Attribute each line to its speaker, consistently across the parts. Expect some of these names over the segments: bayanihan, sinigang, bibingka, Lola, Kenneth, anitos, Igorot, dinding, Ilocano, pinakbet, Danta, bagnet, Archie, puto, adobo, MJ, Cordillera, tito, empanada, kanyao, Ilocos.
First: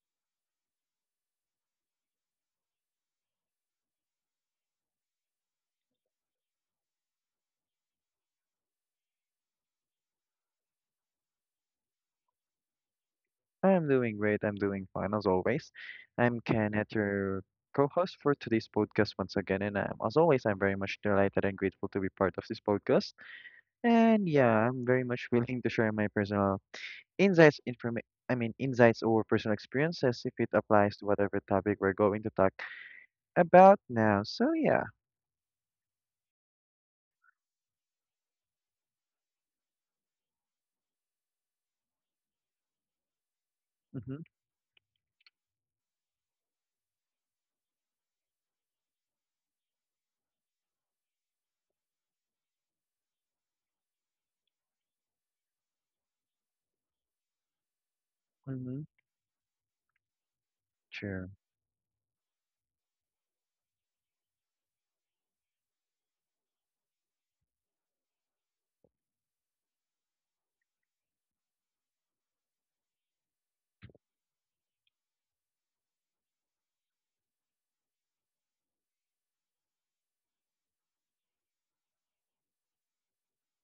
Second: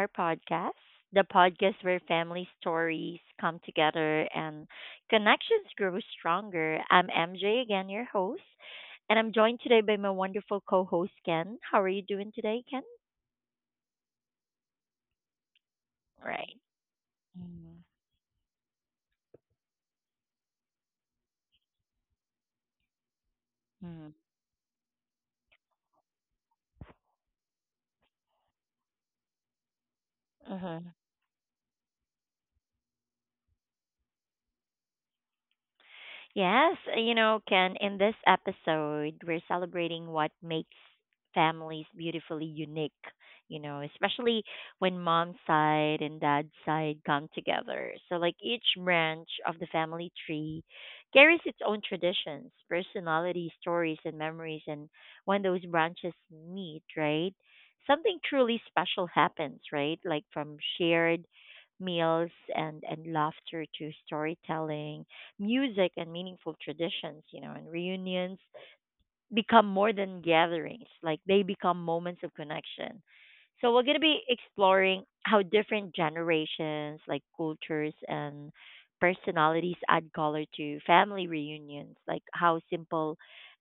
Speaker 1: our podcast, the podcast where family stories come together and connections grow stronger. I'm MJ, again, your host, and I'm joined today by my wonderful co host, Ken. How are you doing today, Ken?
Speaker 2: Hi, I'm doing great. I'm doing fine as always. I'm
Speaker 1: Right.
Speaker 2: Kenneth, your co-host for today's podcast once again, and as always, I'm very much delighted and grateful to be part of this podcast. And yeah, I'm very much willing to share my personal insights, inform I mean insights or personal experiences if it
Speaker 1: Mm-hmm.
Speaker 2: applies to whatever topic we're going to talk about now. So yeah,
Speaker 1: Yes, Ken, in this episode, we're celebrating what makes families beautifully unique,
Speaker 2: mm-hmm,
Speaker 1: especially when mom's side and dad's side come together. So, like, each branch of the family tree carries its own traditions, personality, stories, and memories. And when those branches meet, right, something truly
Speaker 2: mm-hmm,
Speaker 1: special happens, right? Like, from shared
Speaker 2: sure,
Speaker 1: meals and laughter to storytelling music and meaningful traditions, and reunions become more than gatherings. Like they become moments of connection. So we're going to be exploring how different generations, like cultures and personalities add color to family reunions, like how simple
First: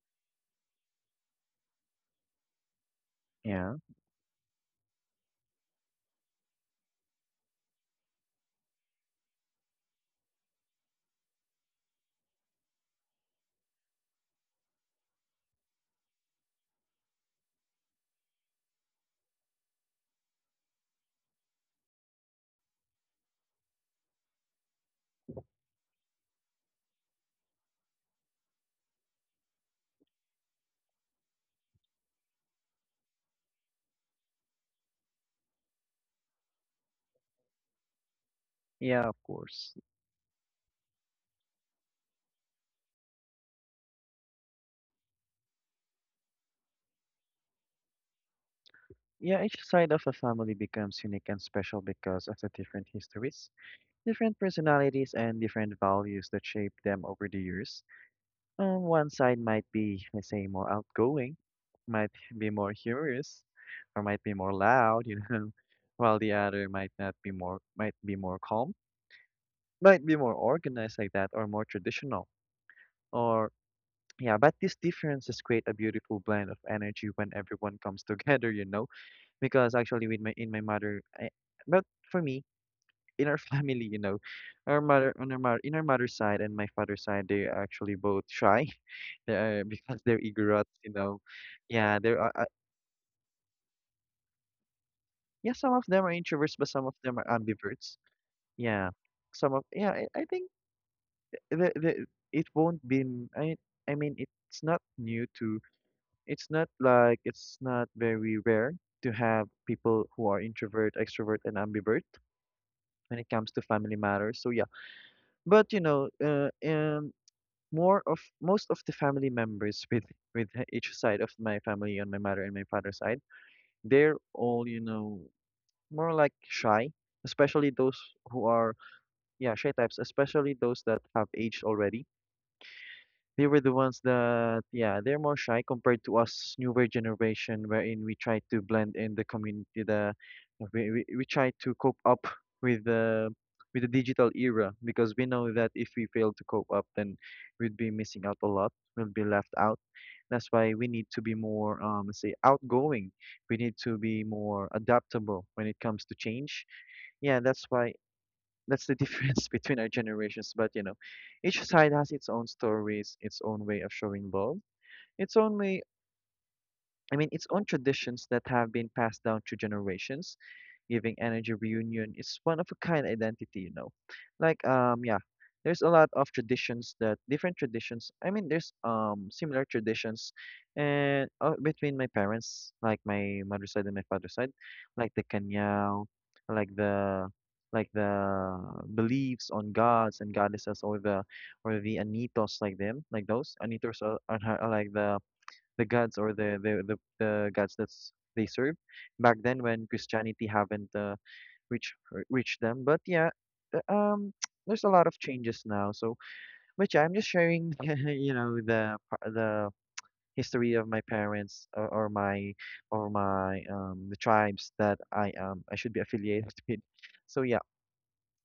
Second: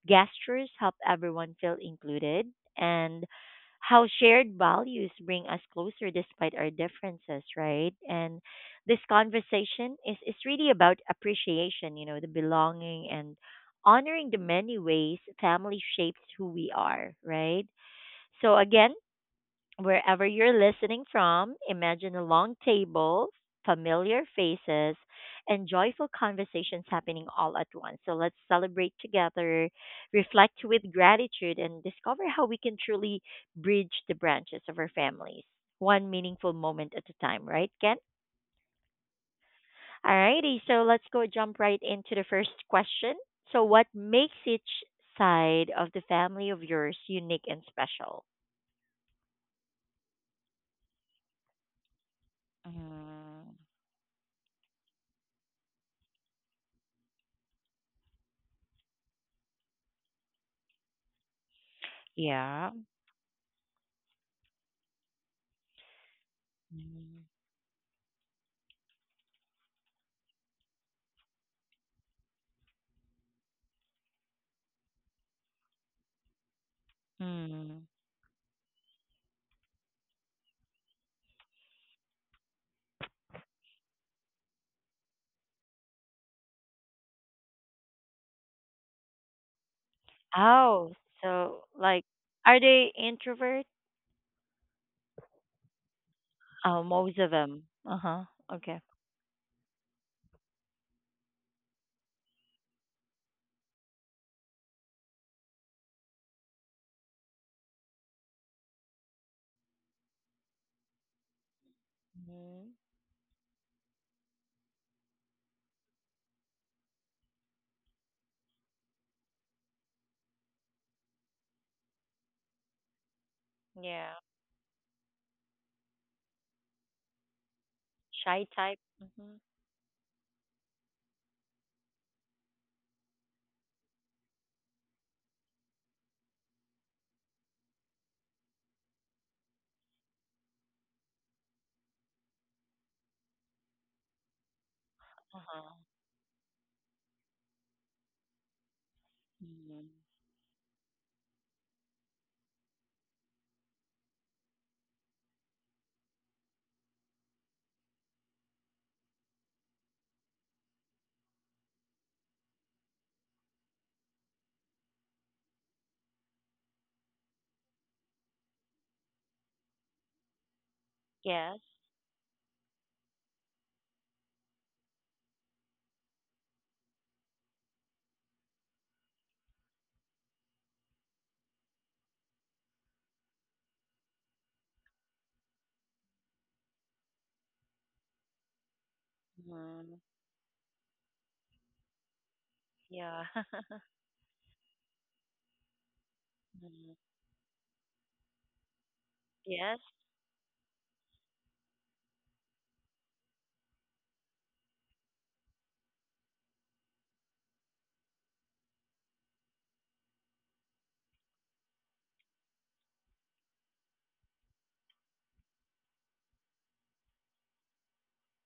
Speaker 1: gestures help everyone feel included and
Speaker 2: yeah,
Speaker 1: how shared values bring us closer despite our differences, right? And this conversation is really about appreciation, the belonging and honoring the many ways family shapes who we are, right? So, again, wherever you're listening from, imagine a long table, familiar faces, and joyful conversations happening all at once. So let's celebrate together, reflect with gratitude, and discover how we can truly bridge the branches of our families, one meaningful moment at a time, right, Ken?
Speaker 2: yeah, of course.
Speaker 1: Alrighty, so let's go jump right into the first question. So, what makes each side of the family of yours unique and special?
Speaker 2: Yeah, each side of a family becomes unique and special because of the different histories,
Speaker 1: Mm,
Speaker 2: different personalities, and different values that shaped them over the years. One side might be, let's say, more outgoing, might be
Speaker 1: yeah.
Speaker 2: more humorous, or might be more loud, you know, while the other might not be more, might be more calm, might be more organized like that, or more traditional, or yeah. But these differences create a beautiful blend of energy when everyone
Speaker 1: Mm.
Speaker 2: comes together, you know, because actually with my in my mother, I, but for me in our family, you know, our mother on our mother, in our mother's side and my father's side, they are actually both shy. They are because they're egrets,
Speaker 1: Oh,
Speaker 2: you know.
Speaker 1: so
Speaker 2: Yeah,
Speaker 1: like,
Speaker 2: there are.
Speaker 1: are they introvert?
Speaker 2: Yeah, some of them are introverts, but
Speaker 1: Oh,
Speaker 2: some of
Speaker 1: most
Speaker 2: them are
Speaker 1: of them. Uh
Speaker 2: ambiverts.
Speaker 1: huh. Okay.
Speaker 2: Yeah, some of yeah. I think the it won't be. N- I mean, it's not new to. It's not like it's not very rare to have people who are introvert, extrovert, and ambivert
Speaker 1: Hmm.
Speaker 2: when it comes to family matters. So yeah, but you know, and. More of most of the family members with with each side of my family on my mother and my father's side,
Speaker 1: Yeah.
Speaker 2: they're all, you know, more like shy, especially those who
Speaker 1: Shy
Speaker 2: are,
Speaker 1: type. Mm-hmm.
Speaker 2: yeah, shy types, especially those that have aged already. They were the ones that, yeah, they're more shy compared to us newer generation, wherein we try to blend in the community. We try to cope up with the with the digital era because we
Speaker 1: Uh
Speaker 2: know that
Speaker 1: huh.
Speaker 2: if we fail to cope up, then we'd be missing out a lot. We'll be left out.
Speaker 1: Hmm.
Speaker 2: That's why we need to be more, let's say, outgoing. We need to be more adaptable when it comes to change. Yeah, that's the difference between our generations. But you know, each side has its own stories, its own way of showing love, its own way. I mean, its own traditions that have been passed down through generations, giving energy
Speaker 1: Yes.
Speaker 2: reunion is one of a kind identity, you know. Like um yeah, there's a lot of traditions that different traditions. I mean, there's similar traditions, and between my parents, like my mother's side and my father's side, like the kanyao, like the like the beliefs on
Speaker 1: Hmm.
Speaker 2: gods and goddesses, or the anitos, like them,
Speaker 1: Yeah.
Speaker 2: like those anitos are, are like the gods, or
Speaker 1: Hmm.
Speaker 2: the gods that they serve back then
Speaker 1: Yes.
Speaker 2: when Christianity haven't reached them. But yeah, uh, um, there's a lot of changes now. So, but yeah, I'm just sharing, you know, the history of my parents, or my the tribes that I should be affiliated with. So yeah,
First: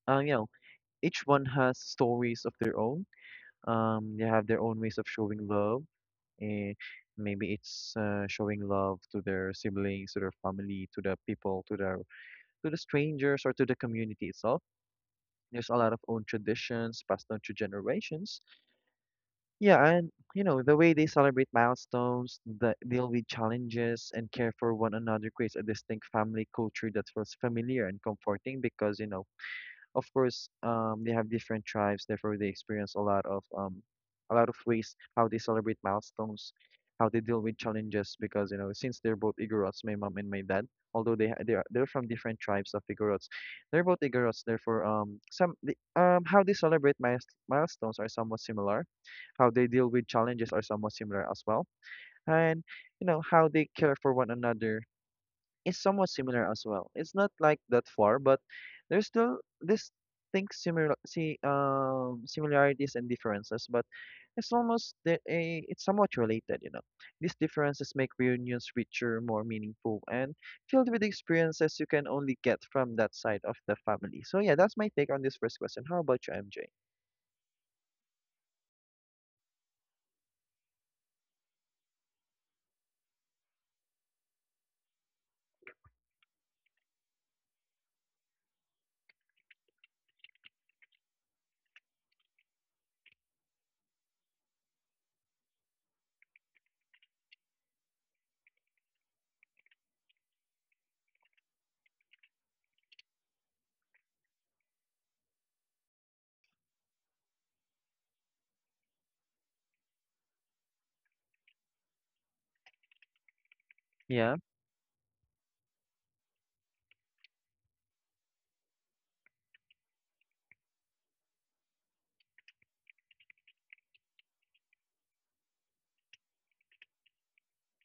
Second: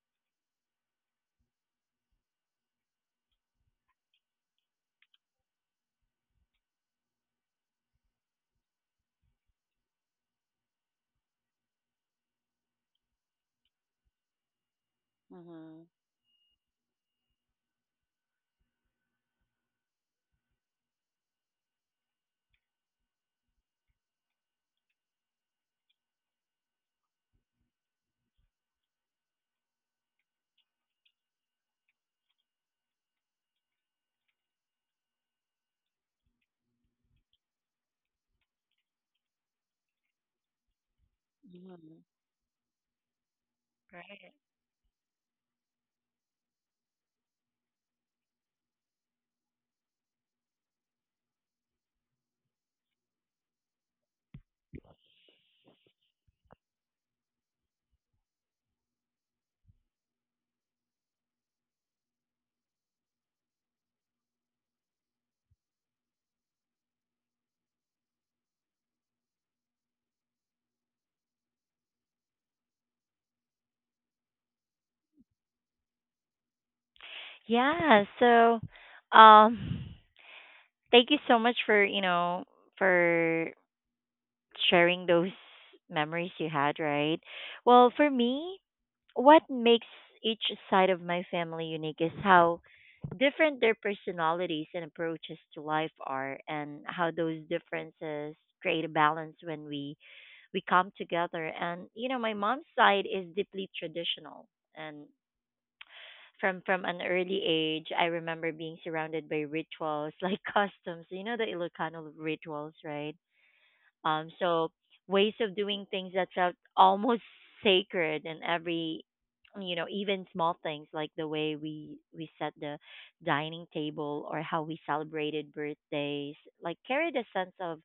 Speaker 2: you know, each one has stories of their own. They have their own ways of showing love, eh, maybe it's showing love to their siblings, to their family, to the people, to the strangers, or to the community itself. There's a
Speaker 1: Hmm.
Speaker 2: lot of own traditions passed down through generations. Yeah, and you know, the way they celebrate milestones, deal with challenges, and care for one another creates a distinct family culture that feels familiar and comforting, because you know, of course, they have different tribes, therefore they experience a lot of ways how they celebrate milestones, how they deal with challenges. Because you know, since they're both Igorots, my mom and my dad, although they are they're
Speaker 1: Hmm.
Speaker 2: from different tribes of Igorots, they're both
Speaker 1: Right.
Speaker 2: Igorots. Therefore, how they celebrate milestones are somewhat similar. How they deal with challenges are somewhat similar as well, and you know how they care for one another is somewhat similar as well. It's not like that far, but there's still this thing similar see similarities and differences, but it's somewhat related, you know. These differences make reunions richer, more meaningful, and filled with experiences you can only get from that side of the family. So yeah, that's my take on this first question. How about you, MJ?
Speaker 1: Yeah. So, um, thank you so much for for sharing those memories you had, right? Well, for me, what makes each side of my family unique is how different their personalities and approaches to life are and how those differences create a balance when we come together. And you know my mom's side is deeply traditional, and from an early age I remember being surrounded by rituals like customs, you know, the Ilocano rituals, right? um,
Speaker 2: Yeah,
Speaker 1: so ways of doing things that felt almost sacred in every, you know, even small things like the way we set the dining table or how we celebrated birthdays, like carried a sense of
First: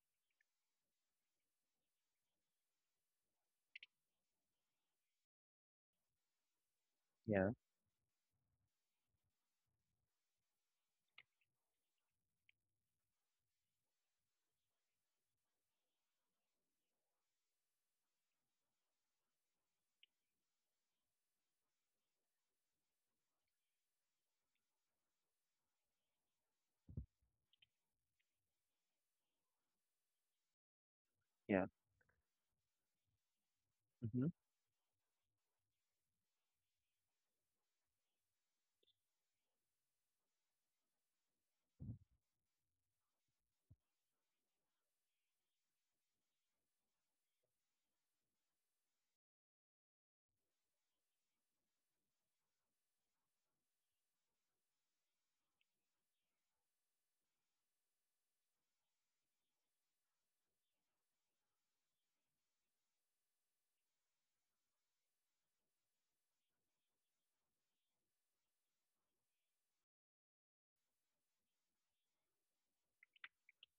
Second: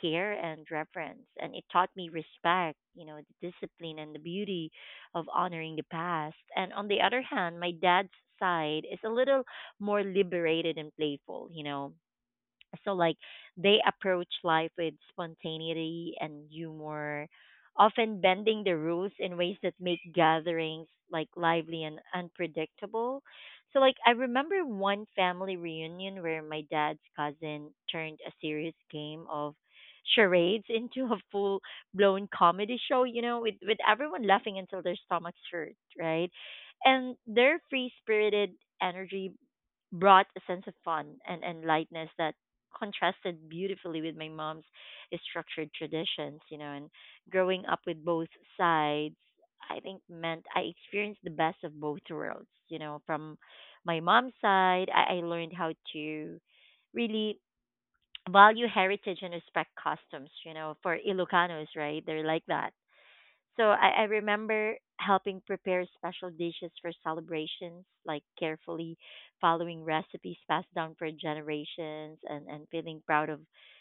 Speaker 1: care and reverence, and it taught me respect, you know, the discipline and the beauty of honoring the past. And on the other
Speaker 2: yeah,
Speaker 1: hand, my dad's side is a little more liberated and playful, you know, so like they approach life with spontaneity and humor, often bending the rules in ways that make gatherings like lively and unpredictable. So like I remember one family reunion where my dad's cousin turned a serious game of charades into a full
Speaker 2: yeah.
Speaker 1: blown comedy show, you know, with everyone
Speaker 2: Mm-hmm.
Speaker 1: laughing until their stomachs hurt, right? And their free spirited energy brought a sense of fun and lightness that contrasted beautifully with my mom's structured traditions, you know. And growing up with both sides, I think meant I experienced the best of both worlds, you know. From my mom's side, I learned how to really value heritage and respect customs, you know, for Ilocanos, right? They're like that. So I remember helping prepare special dishes for celebrations, like carefully following recipes passed down for generations, and feeling proud of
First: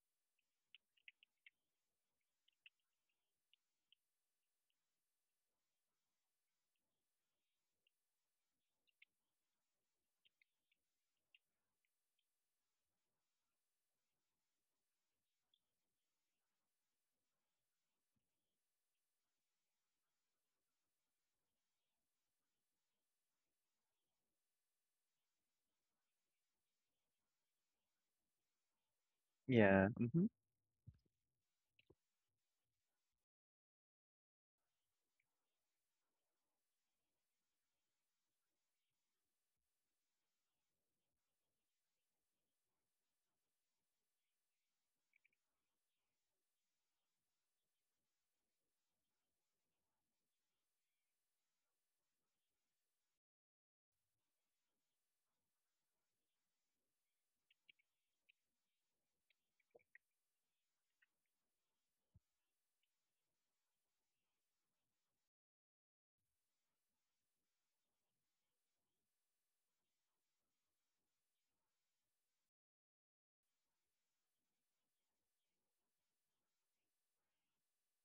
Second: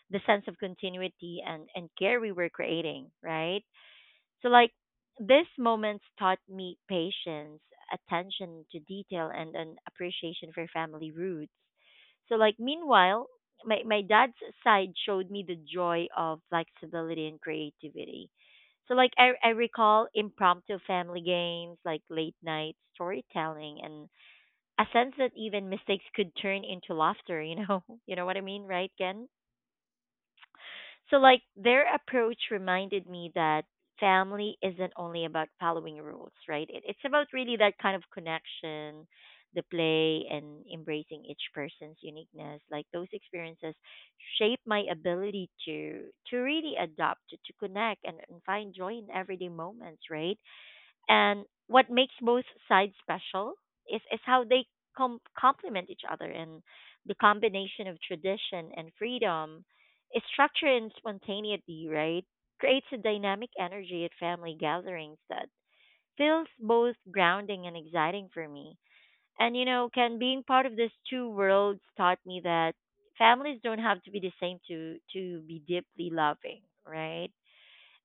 Speaker 1: the sense of continuity and care we were creating, right? So like these moments taught me patience, attention to detail, and an appreciation for family roots. So like meanwhile, my dad's side showed me the joy of flexibility and creativity. So like I recall impromptu family games, like late night storytelling, and a sense that even mistakes could turn into laughter, you know? You know what I mean, right, Ken?
Speaker 2: Yeah. Mm-hmm.
Speaker 1: So, like, their approach reminded me that family isn't only about following rules, right? It's about really that kind of connection, the play, and embracing each person's uniqueness. Like, those experiences shape my ability to really adapt, to connect, and find joy in everyday moments, right? And what makes both sides special is how they complement each other, and the combination of tradition and freedom, structure and spontaneity, right? Creates a dynamic energy at family gatherings that feels both grounding and exciting for me. And you know, Ken, being part of these two worlds taught me that families don't have to be the same to be deeply loving, right?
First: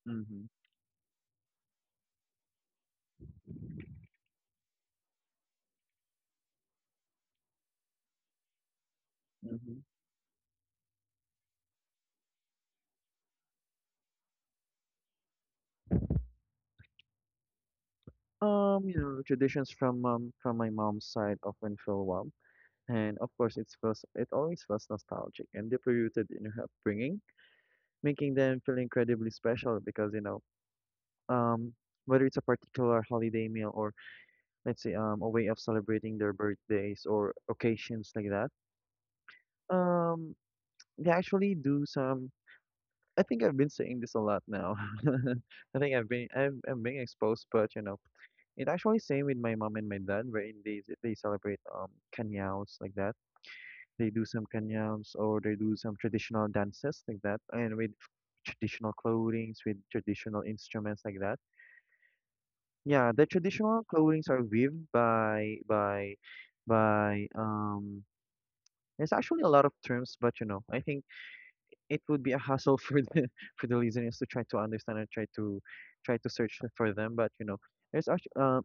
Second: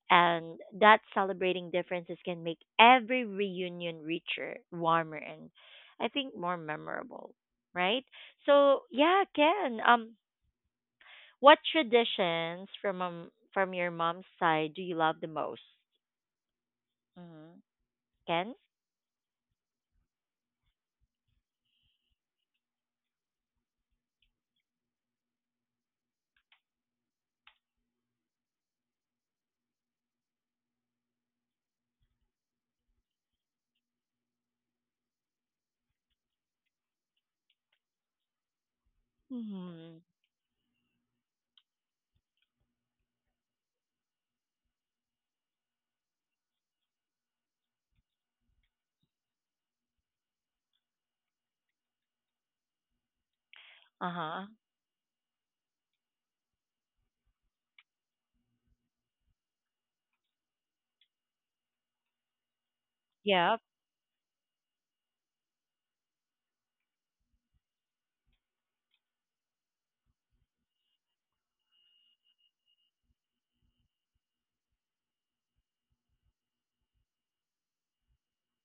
Speaker 2: Mm-hmm.
Speaker 1: And that celebrating differences can make every reunion richer, warmer, and I think more memorable, right? So yeah,
Speaker 2: Mm-hmm.
Speaker 1: Ken. What traditions from your mom's side do you love the most? Mm-hmm. Ken.
Speaker 2: You know, traditions from my mom's side often feel warm, and of course, it always feels nostalgic and deeply rooted in her upbringing, making them feel incredibly special, because you know, um, whether it's a particular holiday meal or let's say a way of celebrating their birthdays or occasions like that,
Speaker 1: Mm-hmm.
Speaker 2: um, they actually do some. I think I've been saying this a lot now. I think I'm being exposed, but you know, it actually same with my mom and my dad, wherein they celebrate canyaos like that. They
Speaker 1: Uh
Speaker 2: do some
Speaker 1: huh.
Speaker 2: kanyams, or they do some traditional dances like that, and with traditional clothings, with traditional instruments like that. Yeah, the
Speaker 1: Yep.
Speaker 2: traditional clothings are weaved by by um. there's actually a lot of terms, but you know, I think it would be a hassle for the for the listeners to try to understand and try to search for them. But you know, there's actually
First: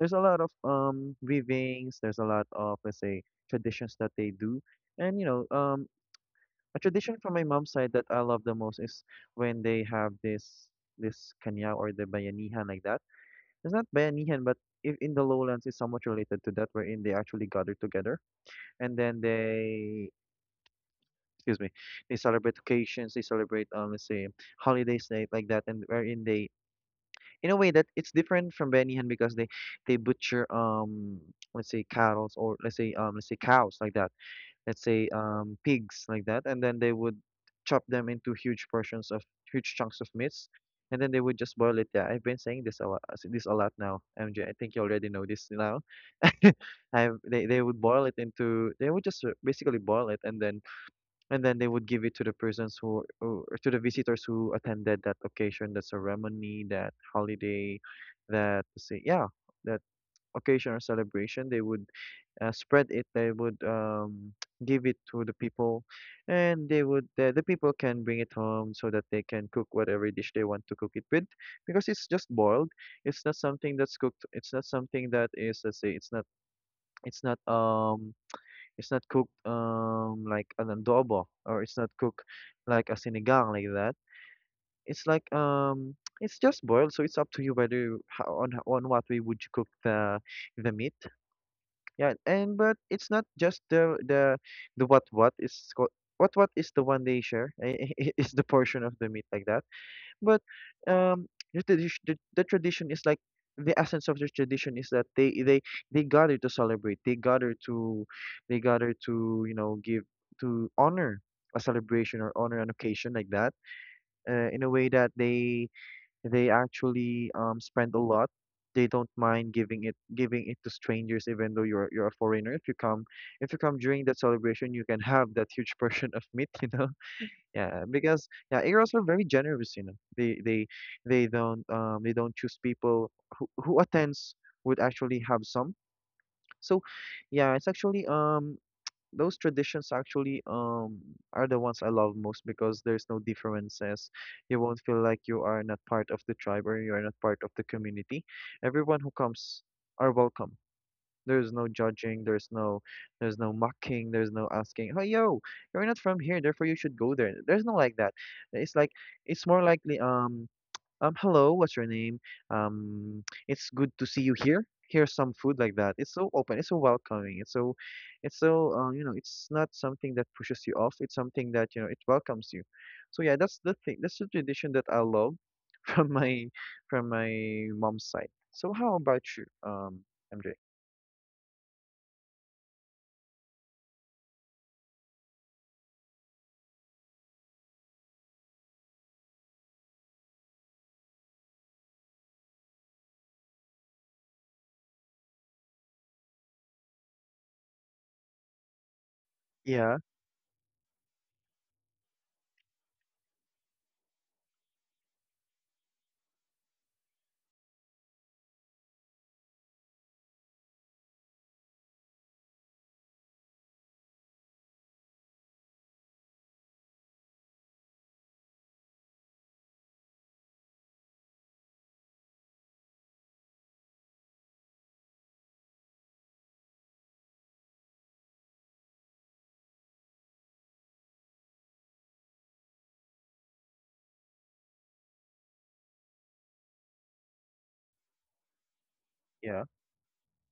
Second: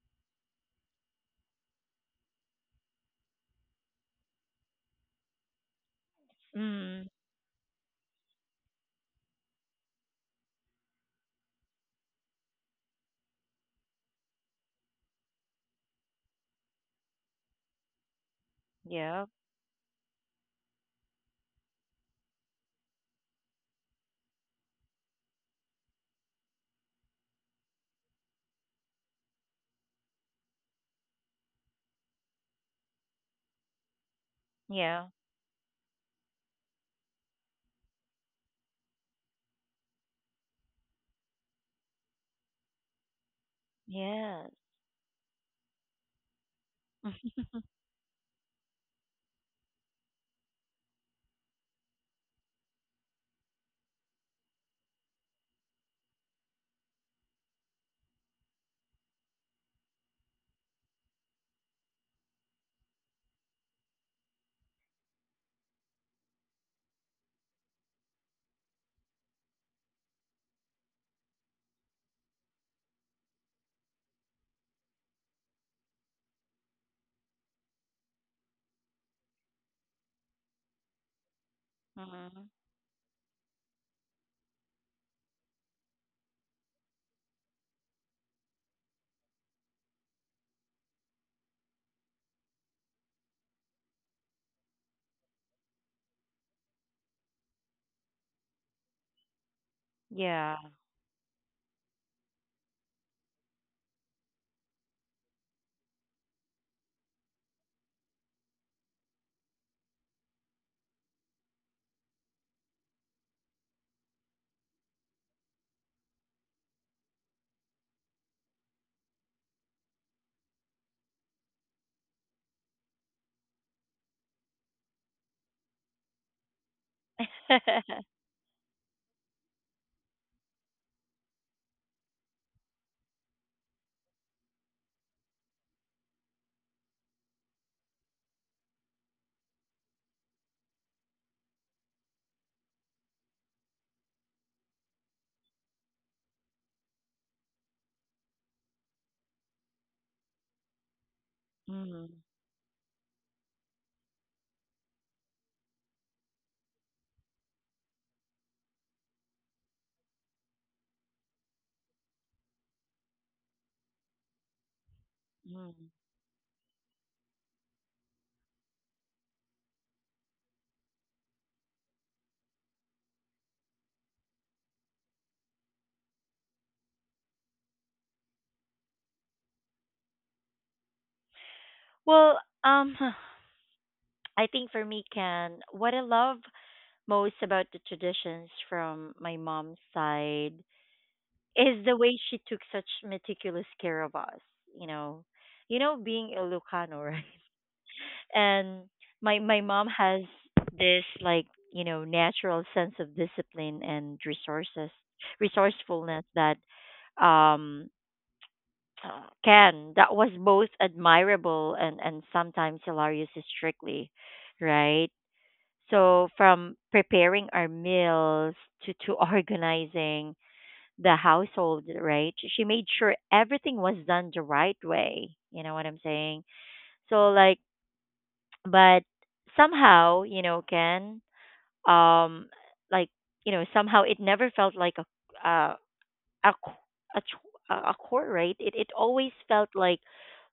Speaker 2: there's a lot of weavings. There's a lot of, let's say, traditions that they do, and you know, a
Speaker 1: Mm.
Speaker 2: tradition from my mom's side that I love the most is when they have this kanya, or the bayanihan like that. It's not bayanihan, but if in the lowlands is somewhat related to that, wherein they actually gather together, and then
Speaker 1: Yep.
Speaker 2: they excuse me, they celebrate occasions, they celebrate, let's say, holidays like that, and wherein they in a way that it's different from bayanihan because they butcher, let's say, cattle, or let's say, let's say, cows like that, let's
Speaker 1: Yeah.
Speaker 2: say, pigs like that, and then they would chop them into huge chunks of meats, and then they would just boil it. Yeah, I've been saying this this a lot now, MJ.
Speaker 1: Yes.
Speaker 2: I think you already know this now. I've, they would boil it into they would just basically boil it, and then they would give it to the persons who or to the visitors who attended that occasion, that ceremony, that holiday, that say yeah, that occasion or celebration. They would spread it, they would give it to the people, and the people can bring it home so that they can cook whatever dish they want to cook it with, because it's just boiled. It's not something that's cooked. It's not something that is, let's say, it's not um it's not cooked like an adobo, or it's not cooked
Speaker 1: Mm-hmm.
Speaker 2: like a sinigang like that. It's like It's just boiled, so it's up to you whether how, on what way would you cook the meat. Yeah, and but it's not just the what is called what is the one they share is the portion of the meat like that. But
Speaker 1: Yeah.
Speaker 2: um, the tradition is like the essence of the tradition is that they gather to celebrate. They gather to you know, give to honor a celebration or honor an occasion like that. In a way that they actually, spend a lot. They don't mind giving it to strangers, even though you're a foreigner. If you come, if you come during that celebration, you can have that huge portion of meat, you know. Yeah, because yeah, Eros are very generous, you know. They don't they don't choose people who attends would actually have some. So yeah, it's actually those traditions actually are the ones I love most because there's no differences. You won't feel like you are not part of the tribe or you are not part of the community. Everyone who comes are welcome. There's no
Speaker 1: Mm-hmm.
Speaker 2: judging, there's no, there's no mocking, there's no asking, "Oh yo, you're not from here, therefore you should go there." There's no like that. It's like it's more likely hello, what's your name? Um, it's good to see you here. Here's some food like that. It's so open, it's so welcoming, it's so, it's not something that pushes you off. It's something that, it welcomes you. So yeah, that's the thing. That's the tradition that I love from my, from my mom's side. So how about you, MJ?
Speaker 1: Well, I think for me, Ken, what I love most about the traditions from my mom's side is the way she took such meticulous care of us. You know, you know, being Ilocano, right? And my mom
Speaker 2: Yeah,
Speaker 1: has this like you know natural sense of discipline and resources resourcefulness that um Ken, that was both admirable and sometimes hilarious strictly, right? So from preparing our meals to organizing the household, right? She made sure everything was done the right way. You know what I'm saying? So like but somehow, you know, Ken, um like, you know, somehow it never felt like a uh, a c- a ch- a chore, right? It always
Speaker 2: yeah,
Speaker 1: felt like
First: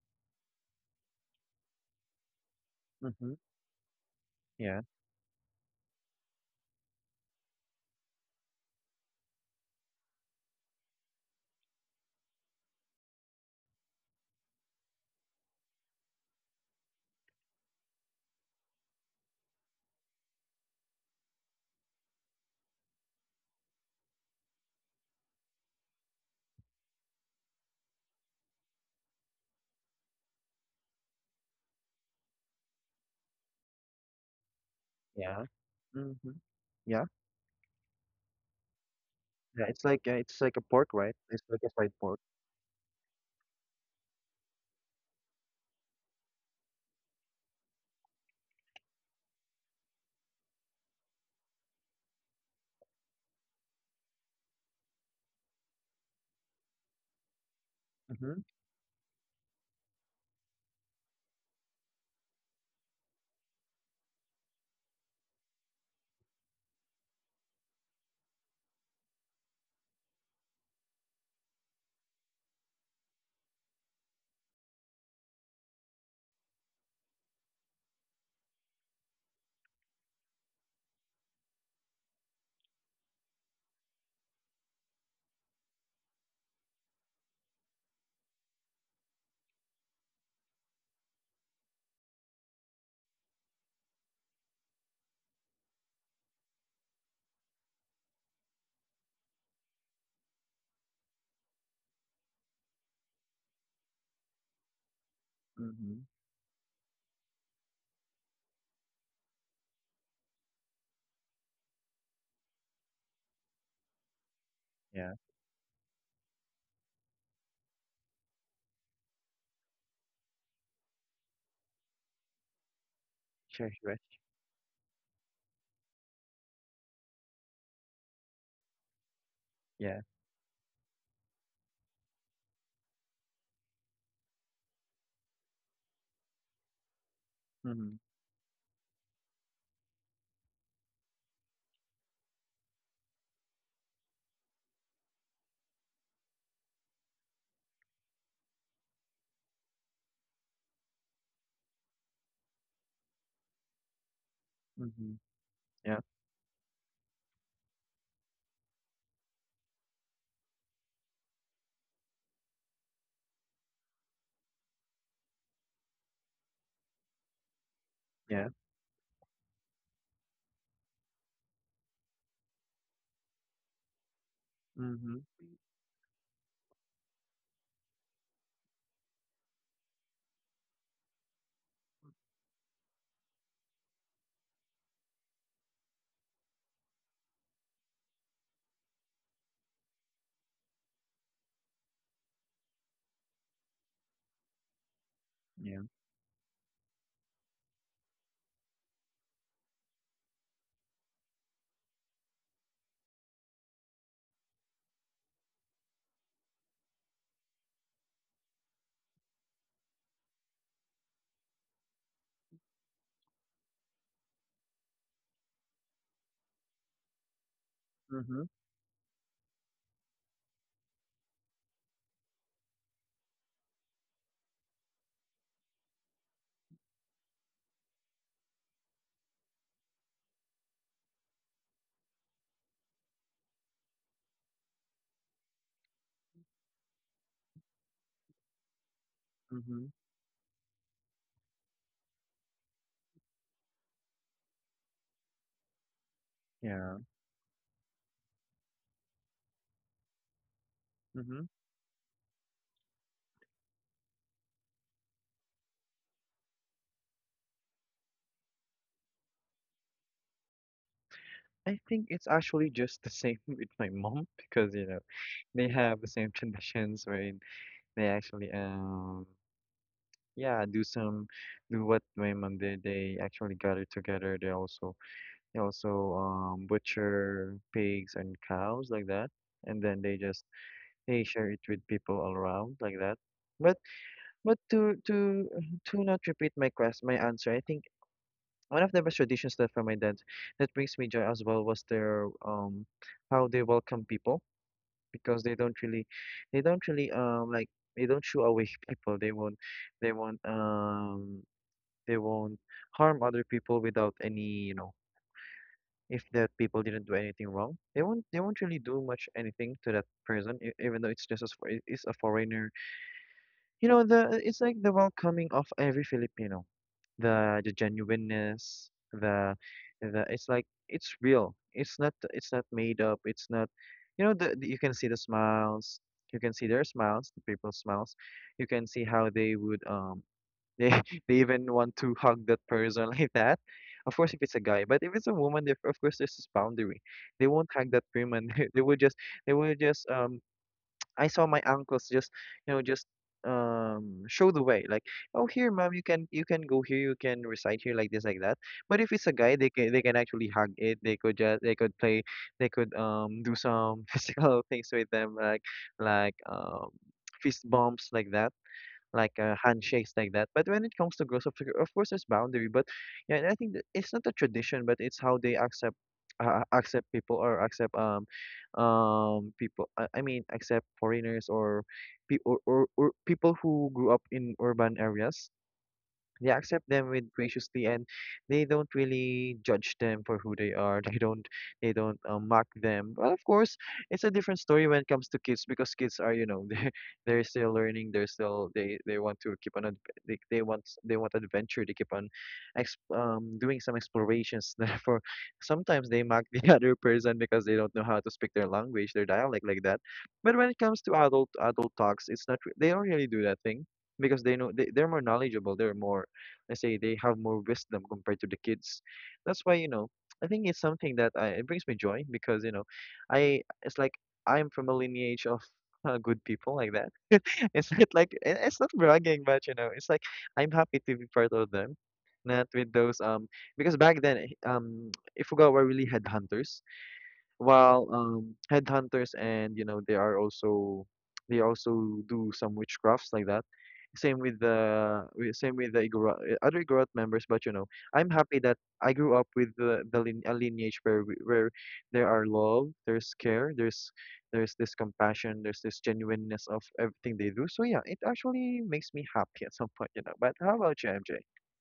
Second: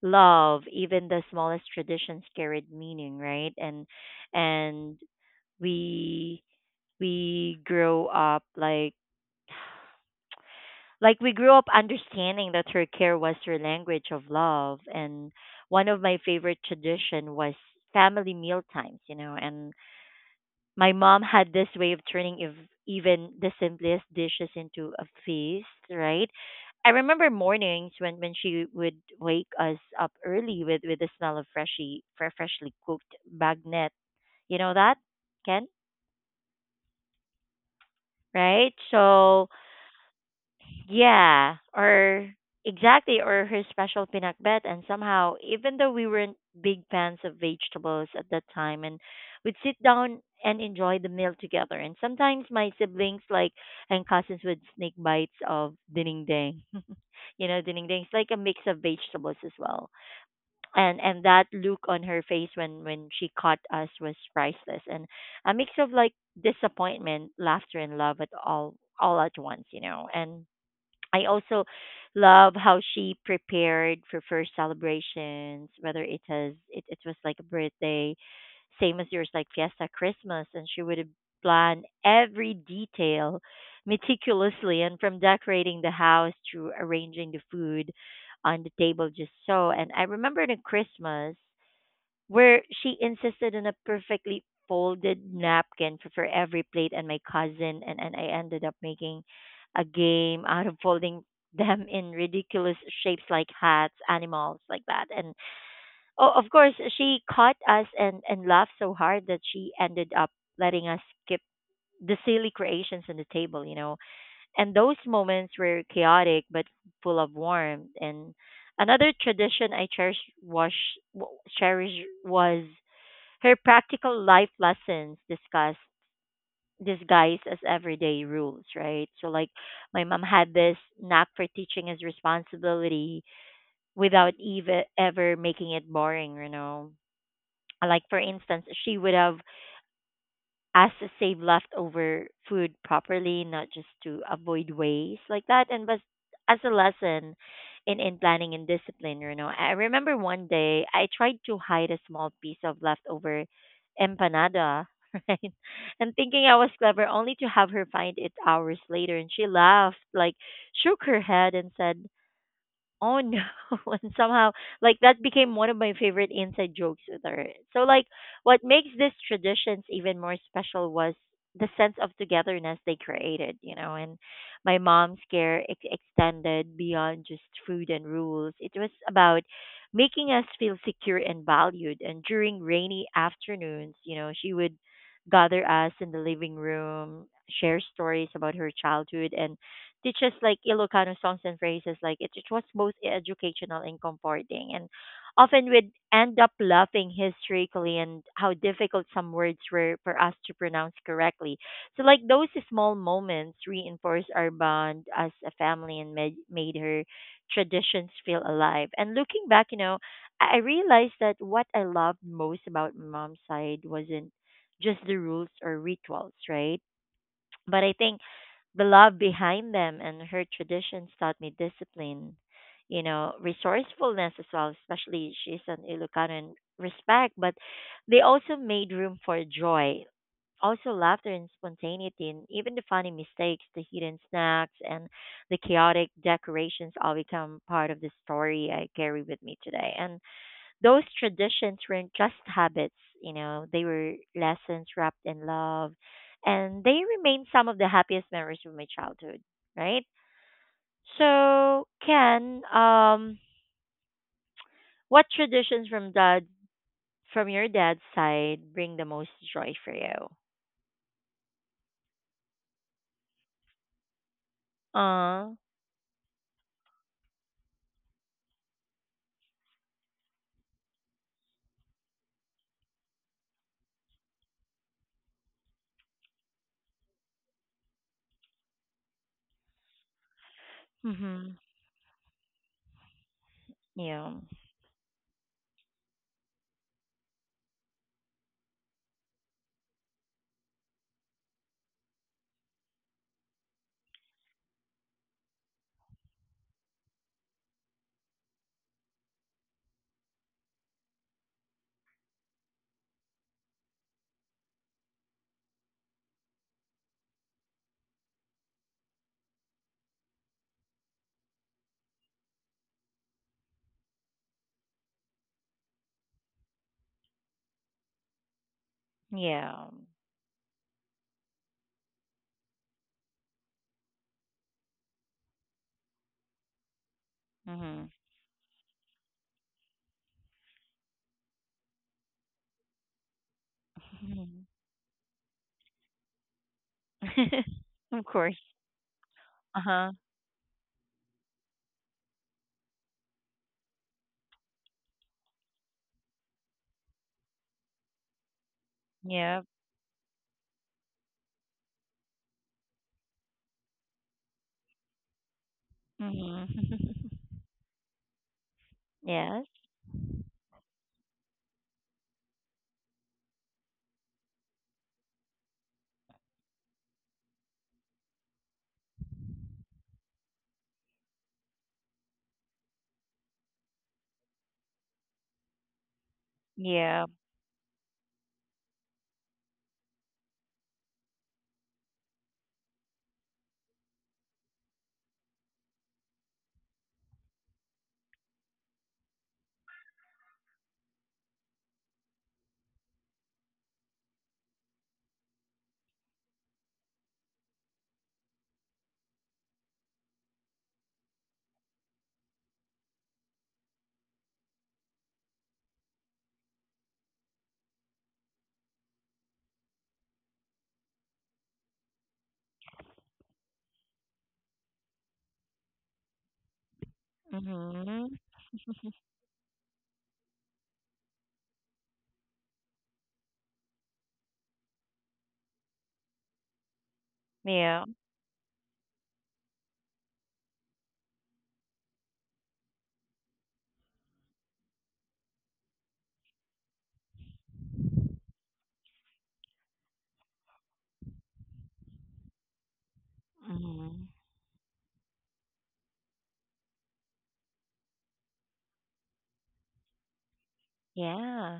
Speaker 1: love, even the smallest traditions carried meaning,
Speaker 2: mm-hmm,
Speaker 1: right?
Speaker 2: yeah,
Speaker 1: And we we grow up like we grew up understanding that her care was her language of love. And one of my favorite tradition was family meal times, you know. And my mom had this way of turning even the simplest dishes into a feast, right? I remember mornings when she would wake us up early with the smell of freshly freshly cooked bagnet, you know that,
Speaker 2: yeah,
Speaker 1: Ken,
Speaker 2: mm-hmm, yeah.
Speaker 1: right? So
Speaker 2: Yeah, it's like a pork, right? It's
Speaker 1: yeah,
Speaker 2: like a fried pork.
Speaker 1: or exactly, or her special pinakbet. And somehow, even though we weren't big fans of vegetables at that time, and we'd sit down and enjoy the meal together. And sometimes my siblings, like and cousins, would sneak bites of dinding. You know, dinding is like a
Speaker 2: Mm-hmm,
Speaker 1: mix of vegetables as well. And that look on her face when she caught us was priceless. And a mix of like disappointment, laughter, and love at all at once. You know, and I also love how she prepared for first celebrations, whether it it was like a birthday, same as yours, like fiesta, Christmas, and she would have planned every detail meticulously, and from decorating the house to arranging the food on the table, just so. And I remember the Christmas where she insisted on a perfectly folded napkin for every plate, and my cousin and I ended up making a game out of folding them in ridiculous shapes like hats, animals like that. And
Speaker 2: mm-hmm.
Speaker 1: oh of course she caught us and laughed so hard that she ended up letting us skip the silly creations on the table, you know. And those
Speaker 2: Yeah,
Speaker 1: moments were chaotic but full of warmth. And another tradition I was cherish was her
Speaker 2: sure, sure.
Speaker 1: practical life lessons discuss disguised as everyday rules, right? So like
Speaker 2: Yeah.
Speaker 1: my mom had this knack for teaching as responsibility without even ever making it boring, you know.
Speaker 2: Mhm,
Speaker 1: Like for instance, she would have as to save leftover food properly, not just to avoid waste like that. And but as a lesson in planning and discipline, you know, I remember one day I tried to hide a small piece of leftover empanada,
Speaker 2: mhm.
Speaker 1: right?
Speaker 2: Yeah,
Speaker 1: And thinking I was clever, only to have her find it hours later. And she laughed, like shook her head and said, "Oh no." And somehow like that became one of my favorite inside jokes with her. So like
Speaker 2: yeah.
Speaker 1: what makes these traditions even more special was the sense of togetherness they created, you know. And my mom's
Speaker 2: Mhm,
Speaker 1: care extended beyond just food and rules. It was about making us feel secure and valued. And during rainy afternoons, you know, she would gather us in the living room, share stories about her childhood and teaches like Ilocano songs and phrases. Like it was both educational and comforting, and often
Speaker 2: yeah.
Speaker 1: we'd end up laughing hysterically and how difficult some words were for us to pronounce correctly. So like those small moments reinforced our bond as a family and made made her traditions feel alive. And looking back, you know, I realized that what I loved most about my mom's side wasn't just the rules or rituals, right? But I think
Speaker 2: Mhm,
Speaker 1: the love behind them and her traditions taught me discipline, resourcefulness as well, especially she's an Ilocano and respect, but they also made room for joy, also laughter and spontaneity, and even the funny mistakes, the hidden snacks, and the chaotic decorations all become part of the story I carry with me
Speaker 2: mhm.
Speaker 1: today. And those traditions weren't just habits, they were lessons wrapped in love, and
Speaker 2: Yeah,
Speaker 1: they remain some of the happiest memories of my childhood, right?
Speaker 2: mhm.
Speaker 1: So, Ken, what traditions from dad from your dad's side bring the most joy for you?
Speaker 2: I think it's actually just the same with my mom because, you know,
Speaker 1: Uh,
Speaker 2: they have the same traditions wherein they actually, yeah, do some, do what my mom did. They actually gather together. They also butcher pigs and cows like that, and then they just they share
Speaker 1: mhm,
Speaker 2: it with people all around like that. But
Speaker 1: yeah,
Speaker 2: but to not repeat my my answer, I think one of the best traditions that from my dad that brings me joy as well was their how they welcome people because they don't really, they don't shoo away people. They won't they won't um they won't harm other people without any, you know, if that people didn't do anything wrong. They won't really do much anything to that person, even though it's just as it's a foreigner. You know, the it's like the welcoming of every Filipino, the genuineness, the
Speaker 1: yeah,
Speaker 2: it's like it's real. It's not made up. It's not, you know, you can see the smiles. You can see their smiles, the people's
Speaker 1: mhm,
Speaker 2: smiles. You can see how they would they they even want to hug that person like that. Of course, if it's a
Speaker 1: mhm.
Speaker 2: guy, but if it's a woman, they, of course, there's this boundary. They won't hug that
Speaker 1: Of
Speaker 2: woman.
Speaker 1: course,
Speaker 2: They would just they would
Speaker 1: uh
Speaker 2: just
Speaker 1: huh,
Speaker 2: um I saw my uncles just, you know, just show the way like, "Oh, here, mom, you can go here, you can recite here like this," like that. But if it's a guy,
Speaker 1: yeah,
Speaker 2: they can actually hug it. They could just they could play. They could do some physical things with them, like like
Speaker 1: mhm,
Speaker 2: um fist bumps like that, like
Speaker 1: yes,
Speaker 2: handshakes like that. But when it comes to girls, of course, there's boundary. But yeah, and I think that it's not a tradition, but it's how they accept, accept people, or accept people. I mean, accept foreigners, or or people who grew up in urban areas. They accept them
Speaker 1: yeah,
Speaker 2: with graciously, and they don't really judge them for who they are. They don't mock them. Well, of course, it's a different story when it comes to kids, because kids are, you know, they're still learning, they want to keep on they want adventure. They keep on ex doing some explorations, therefore sometimes they mock the other person because they don't know how to speak their language, their dialect, like that. But when it comes to adult adult talks, it's not re- they don't really do that thing, because they know they're more knowledgeable, they're more, let's say, they have more wisdom compared to the kids. That's why, you know, I think it's something that it brings me joy because, you know, I, it's like I'm from a lineage of, good people like that. It's not like
Speaker 1: mhm,
Speaker 2: it's not bragging, but you know, it's like I'm happy to be part of them. Not with those because back then, if we go, we really had hunters. While
Speaker 1: yeah.
Speaker 2: headhunters, and you know, they are also they also do some witchcrafts like that. Same with the Igorot, other Igorot members, but you know, I'm happy that I grew up with a lineage where there are love, there's care, there's
Speaker 1: Hmm.
Speaker 2: this compassion, there's this genuineness of everything they do. So yeah, it actually makes me happy at some point, you know. But how about you, MJ?
Speaker 1: Yeah.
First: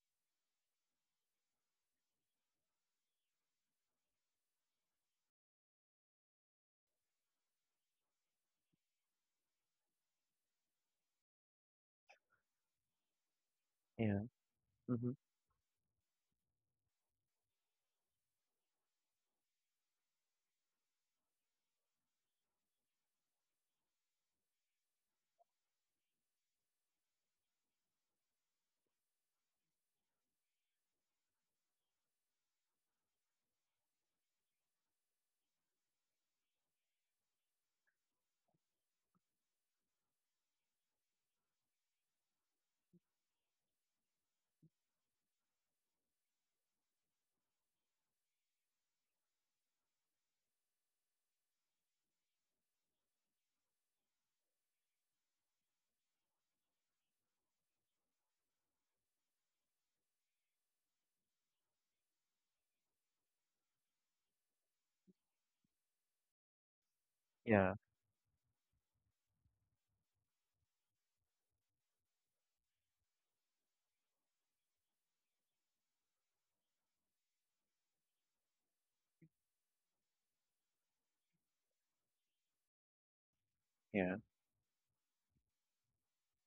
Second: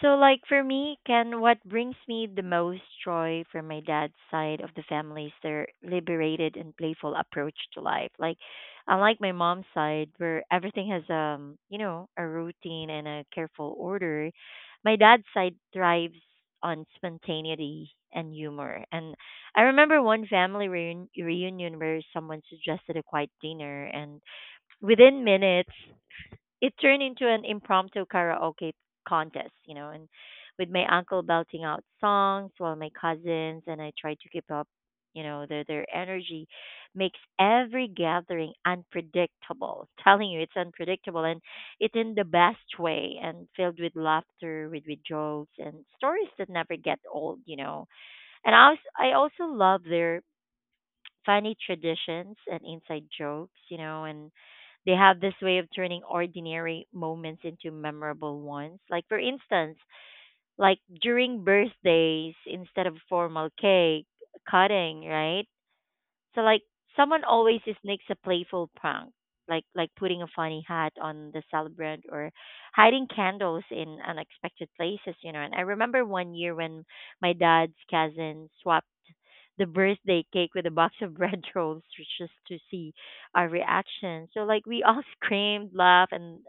Speaker 1: So, like for me, Ken, what brings me the most joy from my dad's side of the family is their liberated and playful approach to life. Like, unlike my mom's side, where everything has you know, a routine and a careful
Speaker 2: Yeah.
Speaker 1: order, my
Speaker 2: Mm-hmm.
Speaker 1: dad's side thrives on spontaneity and humor. And I remember one family reunion where someone suggested a quiet dinner, and within minutes, it turned into an impromptu karaoke contest, you know, and with my uncle belting out songs while my cousins and I tried to keep up, you know, their energy makes every gathering unpredictable. Telling you it's unpredictable and it's in the best way and filled with laughter, with jokes and stories that never get old, you know. And I also love their funny traditions and inside jokes, you know, and they have this way of turning ordinary moments into memorable ones. Like for instance, like during birthdays, instead of formal cake cutting, right? So like someone always
Speaker 2: Yeah.
Speaker 1: sneaks a playful prank, like putting a funny hat on the celebrant or hiding candles in unexpected places, you know. And I remember one year when my dad's cousin swapped the birthday cake with a box of bread rolls just to see our
Speaker 2: Yeah.
Speaker 1: reaction. So like we all screamed, laughed, and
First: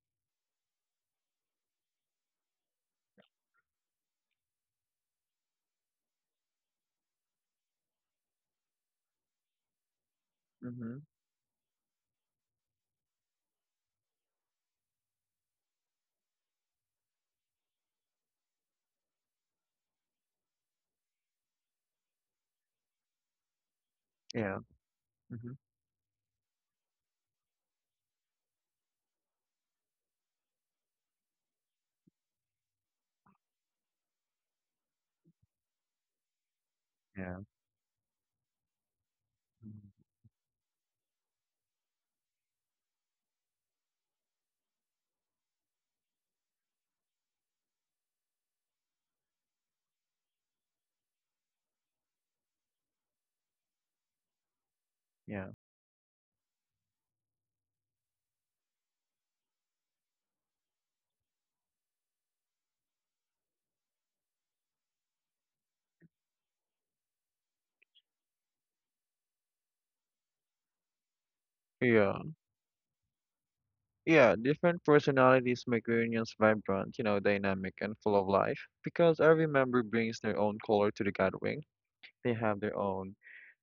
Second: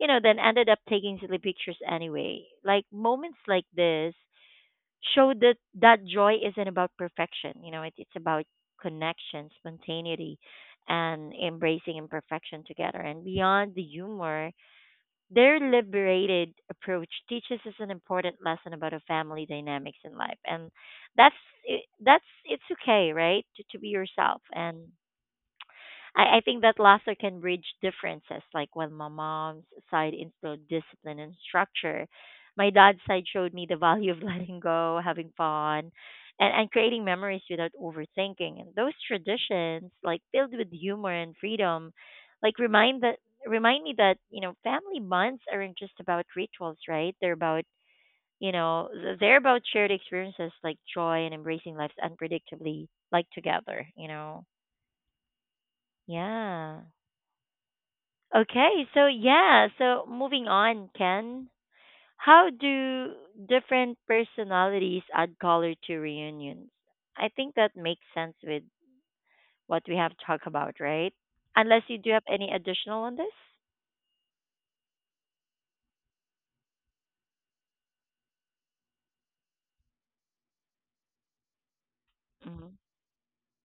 Speaker 1: you know then ended up taking silly pictures anyway. Like moments like this show that joy isn't about perfection. It's about connection, spontaneity,
Speaker 2: Mm-hmm.
Speaker 1: and embracing imperfection together. And beyond the humor, their liberated approach teaches us an important lesson about our family dynamics in life, and that's that's it's okay, right, to, be yourself.
Speaker 2: Yeah.
Speaker 1: And
Speaker 2: Mm-hmm.
Speaker 1: I think that laughter can bridge differences. Like when my mom's side instilled discipline and structure, my dad's side showed me the value of letting go, having fun, and creating
Speaker 2: Yeah.
Speaker 1: memories without overthinking. And those
Speaker 2: Mhm.
Speaker 1: traditions, like filled with humor and freedom, like remind me that you know family bonds aren't just about rituals, right? They're about they're about shared experiences like joy and embracing life's unpredictably, like together. You know,
Speaker 2: Yeah.
Speaker 1: yeah. Okay, so yeah, so moving on, Ken. How do different personalities add color to reunions? I think that makes sense with what we have talked about, right? Unless you do have
Speaker 2: Yeah.
Speaker 1: any additional on this?
Speaker 2: Yeah, different personalities make reunions vibrant, you know, dynamic and full of life, because every member brings their own color to the gathering. They have
Speaker 1: Mm-hmm.
Speaker 2: their own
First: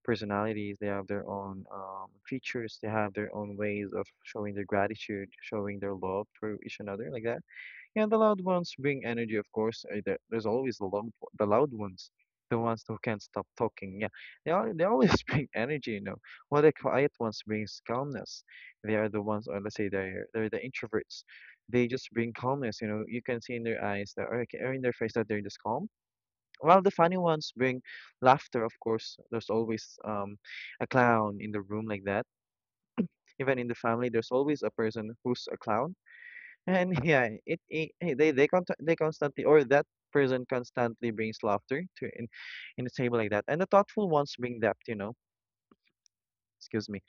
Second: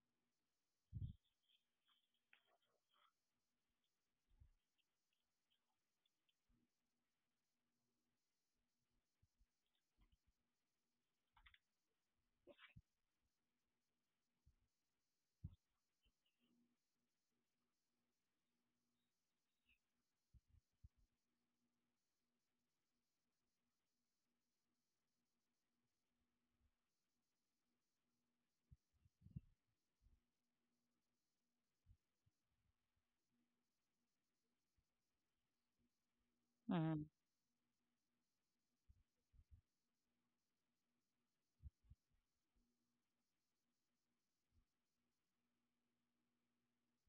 Speaker 2: personalities, they have their own, features, they have their own ways of showing their gratitude, showing their love for each another, like that. Yeah, the loud ones bring energy, of course. There's always the long, the loud ones, the ones who can't stop talking. Yeah, they are, they always bring energy, you know. While the quiet ones brings calmness. They are the ones, or let's say they're the introverts. They just bring calmness, you know. You can see in their eyes that, or in their face that they're just calm. While the funny ones bring laughter, of course. There's always a clown in the room like that. Even in the family, there's always a person who's a clown, and
Speaker 1: Mm-hmm.
Speaker 2: yeah, it eh, they con they constantly, or that person constantly brings laughter to in a table like that. And the thoughtful ones bring depth, you know. Excuse me.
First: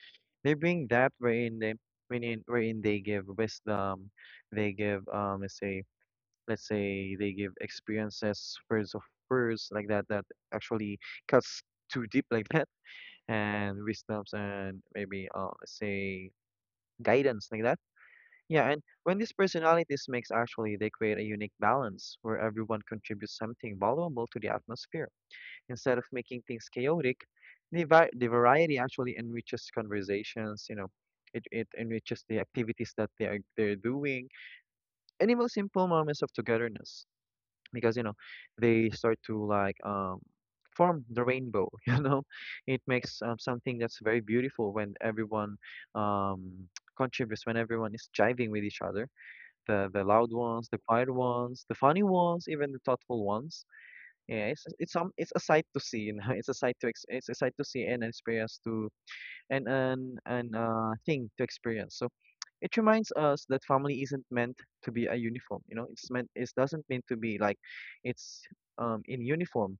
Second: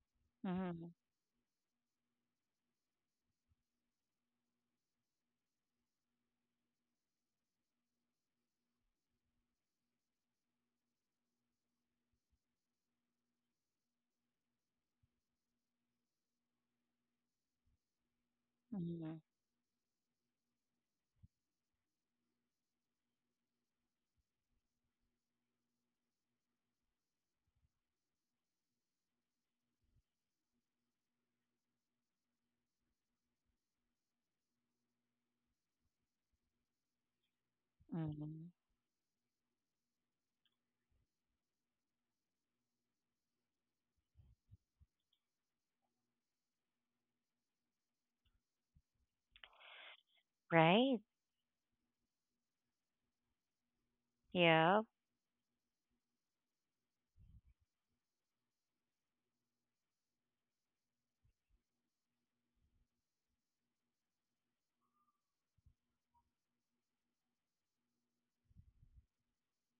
Speaker 2: They bring depth wherein they wherein wherein they give wisdom, they give, let's say, they give experiences, words like that that actually cuts too deep like that, and wisdoms, and maybe, let's say, guidance like that. Yeah, and
Speaker 1: Mm-hmm.
Speaker 2: when
Speaker 1: Mm-hmm.
Speaker 2: these personalities mix, actually, they create a unique balance where everyone contributes something valuable to the atmosphere. Instead of making things chaotic, the variety actually enriches conversations, you know, it enriches the activities that they're doing, even simple moments of togetherness, because, you know,
Speaker 1: Mm-hmm.
Speaker 2: they start to like, form the rainbow, you know, it makes, something that's very beautiful when everyone, um, contributes, when everyone is jiving with each other, the loud ones, the
Speaker 1: Right?
Speaker 2: quiet ones, the funny ones, even the thoughtful ones. Yeah, it's
Speaker 1: Yeah.
Speaker 2: it's um it's a sight to see, you know. It's a sight to see, and an experience to and an thing to experience. So it reminds us that family isn't meant to be a uniform. You know, it doesn't mean to be like it's in uniform.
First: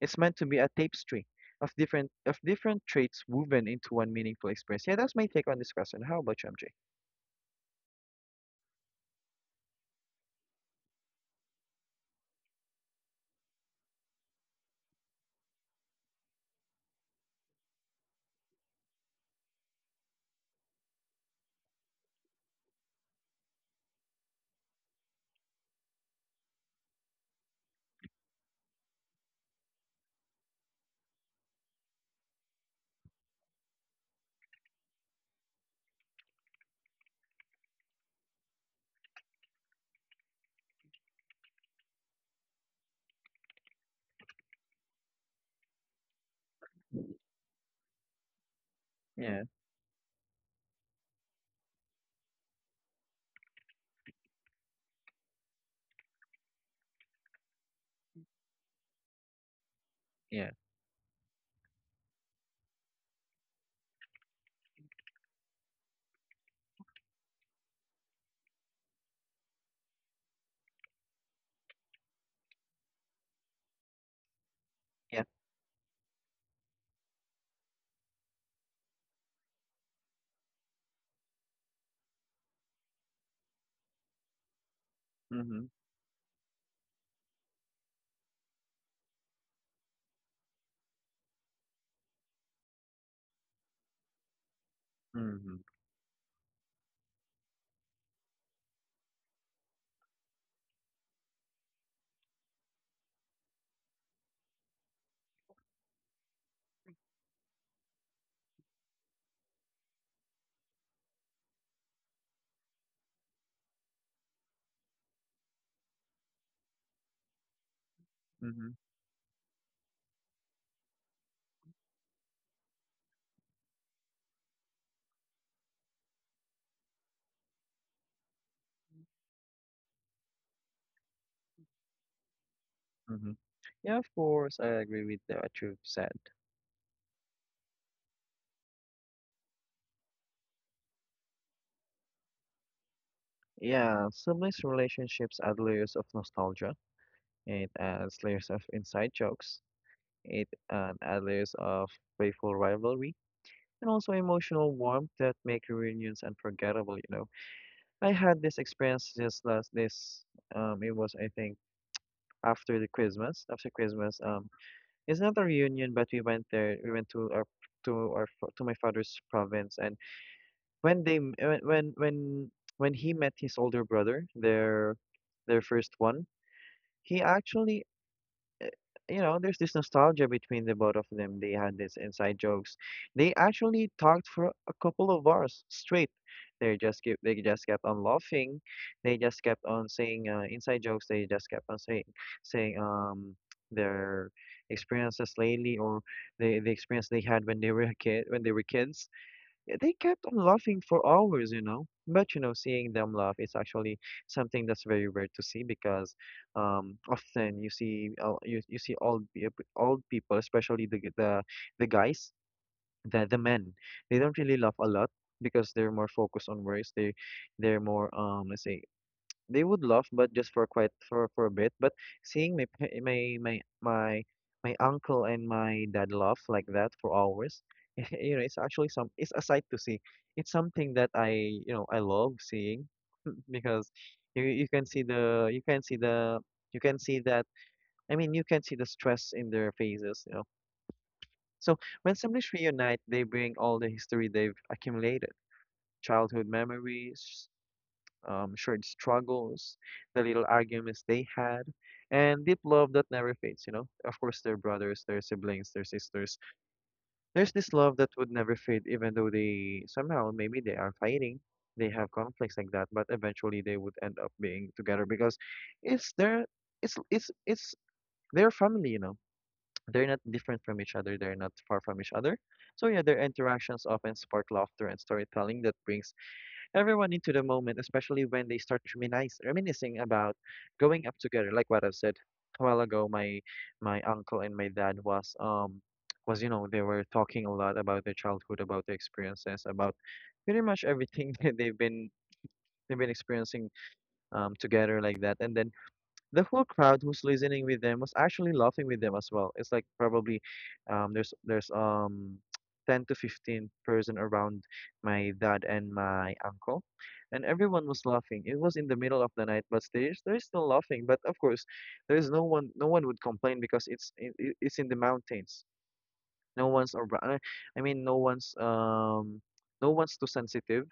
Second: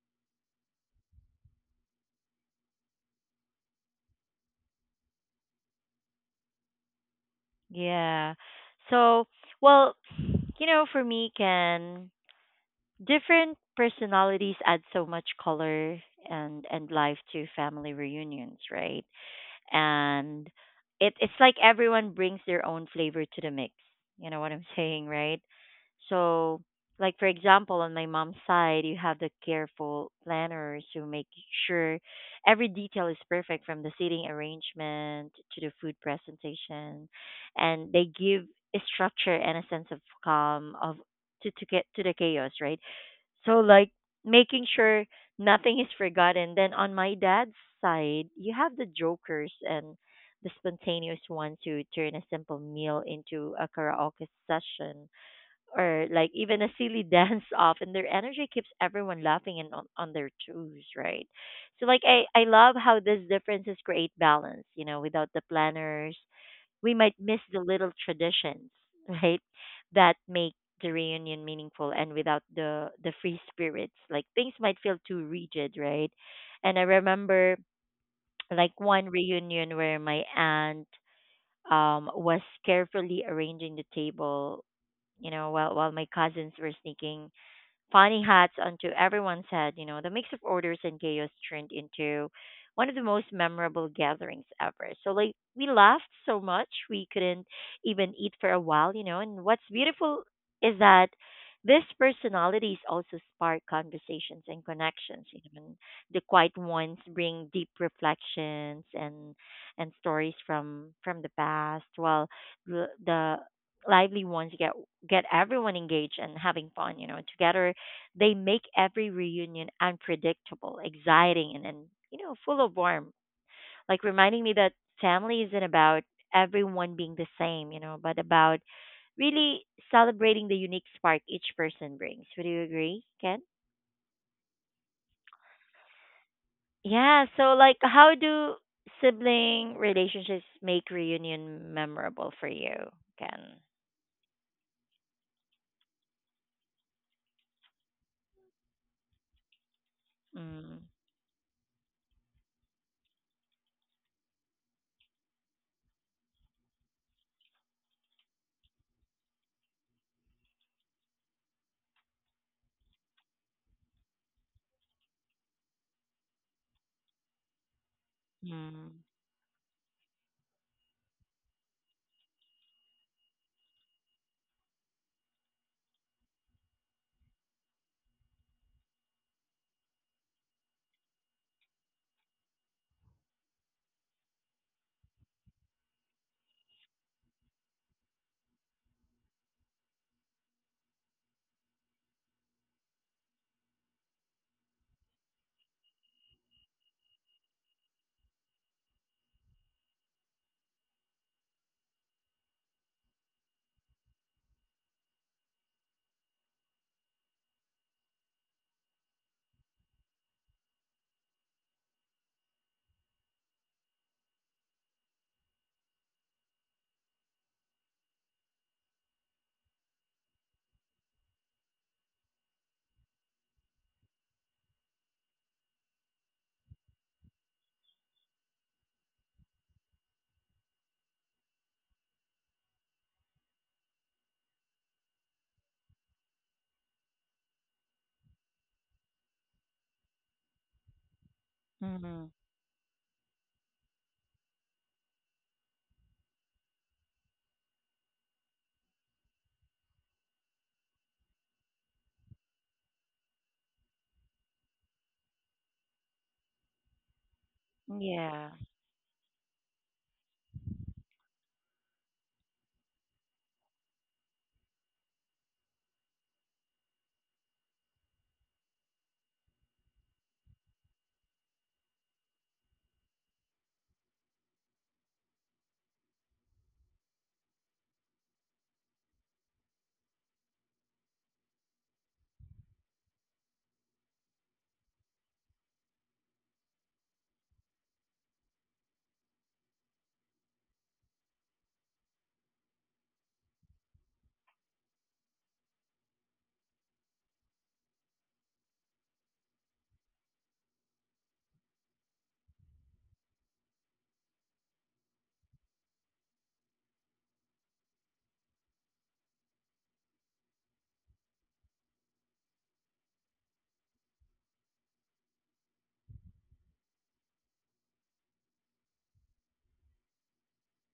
Speaker 2: It's meant to be a tapestry of different traits woven into one meaningful experience. Yeah, that's my take on this question. How about you, MJ?
Speaker 1: Yeah. So, well, you know, for me, Ken, different personalities add so much color and life to family reunions, right? And it's like everyone brings their own flavor to the mix. You know what I'm saying, right? So, like for example, on my mom's side, you have the careful planners who make sure every detail is perfect from the seating arrangement to the food presentation, and they give a structure and a sense of calm of to get to the chaos, right? So like making sure nothing is forgotten. Then on my dad's side, you have the
Speaker 2: Yeah,
Speaker 1: jokers and the spontaneous ones who turn a simple meal into a karaoke session or like even a silly dance off, and their energy keeps everyone laughing and on, their
Speaker 2: yeah,
Speaker 1: toes, right? So like I love how these differences create balance, you know, without the planners, we might miss the little traditions, right? That make the reunion meaningful and without the free spirits, like things might feel
Speaker 2: yeah.
Speaker 1: too rigid, right? And I remember like one reunion where my aunt was carefully arranging the table, you know,
Speaker 2: Mm-hmm.
Speaker 1: while my cousins were sneaking funny hats onto everyone's head. You know, the mix of orders and chaos turned into one of the most memorable gatherings ever. So, like,
Speaker 2: Mm-hmm.
Speaker 1: we laughed so much we couldn't even eat for a while, you know. And what's beautiful is that these personalities also spark conversations and connections. You know, and the quiet ones bring deep reflections and stories from the past, while the lively ones get everyone engaged and having fun you know together, they make
Speaker 2: Mm-hmm.
Speaker 1: every reunion unpredictable, exciting, and you know, full of warmth. Like reminding me that family isn't about everyone being the same, you know, but about really celebrating the unique spark each person brings. Would you agree,
Speaker 2: Hmm.
Speaker 1: Ken?
Speaker 2: Yeah, of course, I agree with, what you've said.
Speaker 1: Yeah, so like how do sibling relationships make reunion memorable for you, Ken?
Speaker 2: Yeah, siblings' relationships add layers of nostalgia. It adds layers of inside jokes. It
Speaker 1: Mm,
Speaker 2: uh, adds layers of playful rivalry, and also emotional warmth that make reunions unforgettable, you know. I had this experience just last this it was, I think, after the Christmas, after Christmas. It's not a reunion, but we went there, we went to our to our to my
Speaker 1: mm,
Speaker 2: father's province. And when they m- when he met his older brother, their first one, he actually, you know, there's this nostalgia between the both of them. They had this inside jokes. They actually talked for a couple of hours straight. They just kept on laughing. They just kept on saying inside jokes. They just kept on saying their experiences lately, or the experience they had when they were a kid, when they were kids. Yeah, they kept on laughing for hours, you know. But you know, seeing them laugh is actually something that's very rare to see, because, often you see, you see old people, especially the guys, the men. They don't really laugh a lot, because they're more focused on works. They're more, let's say, they would laugh, but just for quite for a bit. But seeing my pa- my uncle and my dad laugh like that for hours, you know, it's actually some it's a sight to see. It's something that I, you know, I love seeing, because you can see the you can see the you can see that, I mean, you can see the stress in their faces, you know. So when
Speaker 1: mm,
Speaker 2: siblings reunite, they bring all the history they've accumulated, childhood memories, shared struggles, the little arguments they had, and deep love that never fades, you know? Of course, their brothers, their siblings, their sisters. There's this love that would
Speaker 1: yeah,
Speaker 2: never fade, even though they somehow, maybe they are fighting, they have conflicts like that, but eventually they would end up being together because it's their, it's their family, you know? They're not different from each other, they're not far from each other. So yeah, their interactions often spark laughter and storytelling that brings everyone into the moment, especially when they start reminiscing about growing up together. Like what I've said a while ago, my uncle and my dad was, you know, they were talking a lot about their childhood, about their experiences, about pretty much everything that they've been experiencing together like that. And then the whole crowd who's listening with them was actually laughing with them as well. It's like probably there's 10 to 15 person around my dad and my uncle, and everyone was laughing. It was in the middle of the night, but they're still laughing, but of course there's no one no one would complain because it's in the mountains. No one's around. I mean, no one's too sensitive,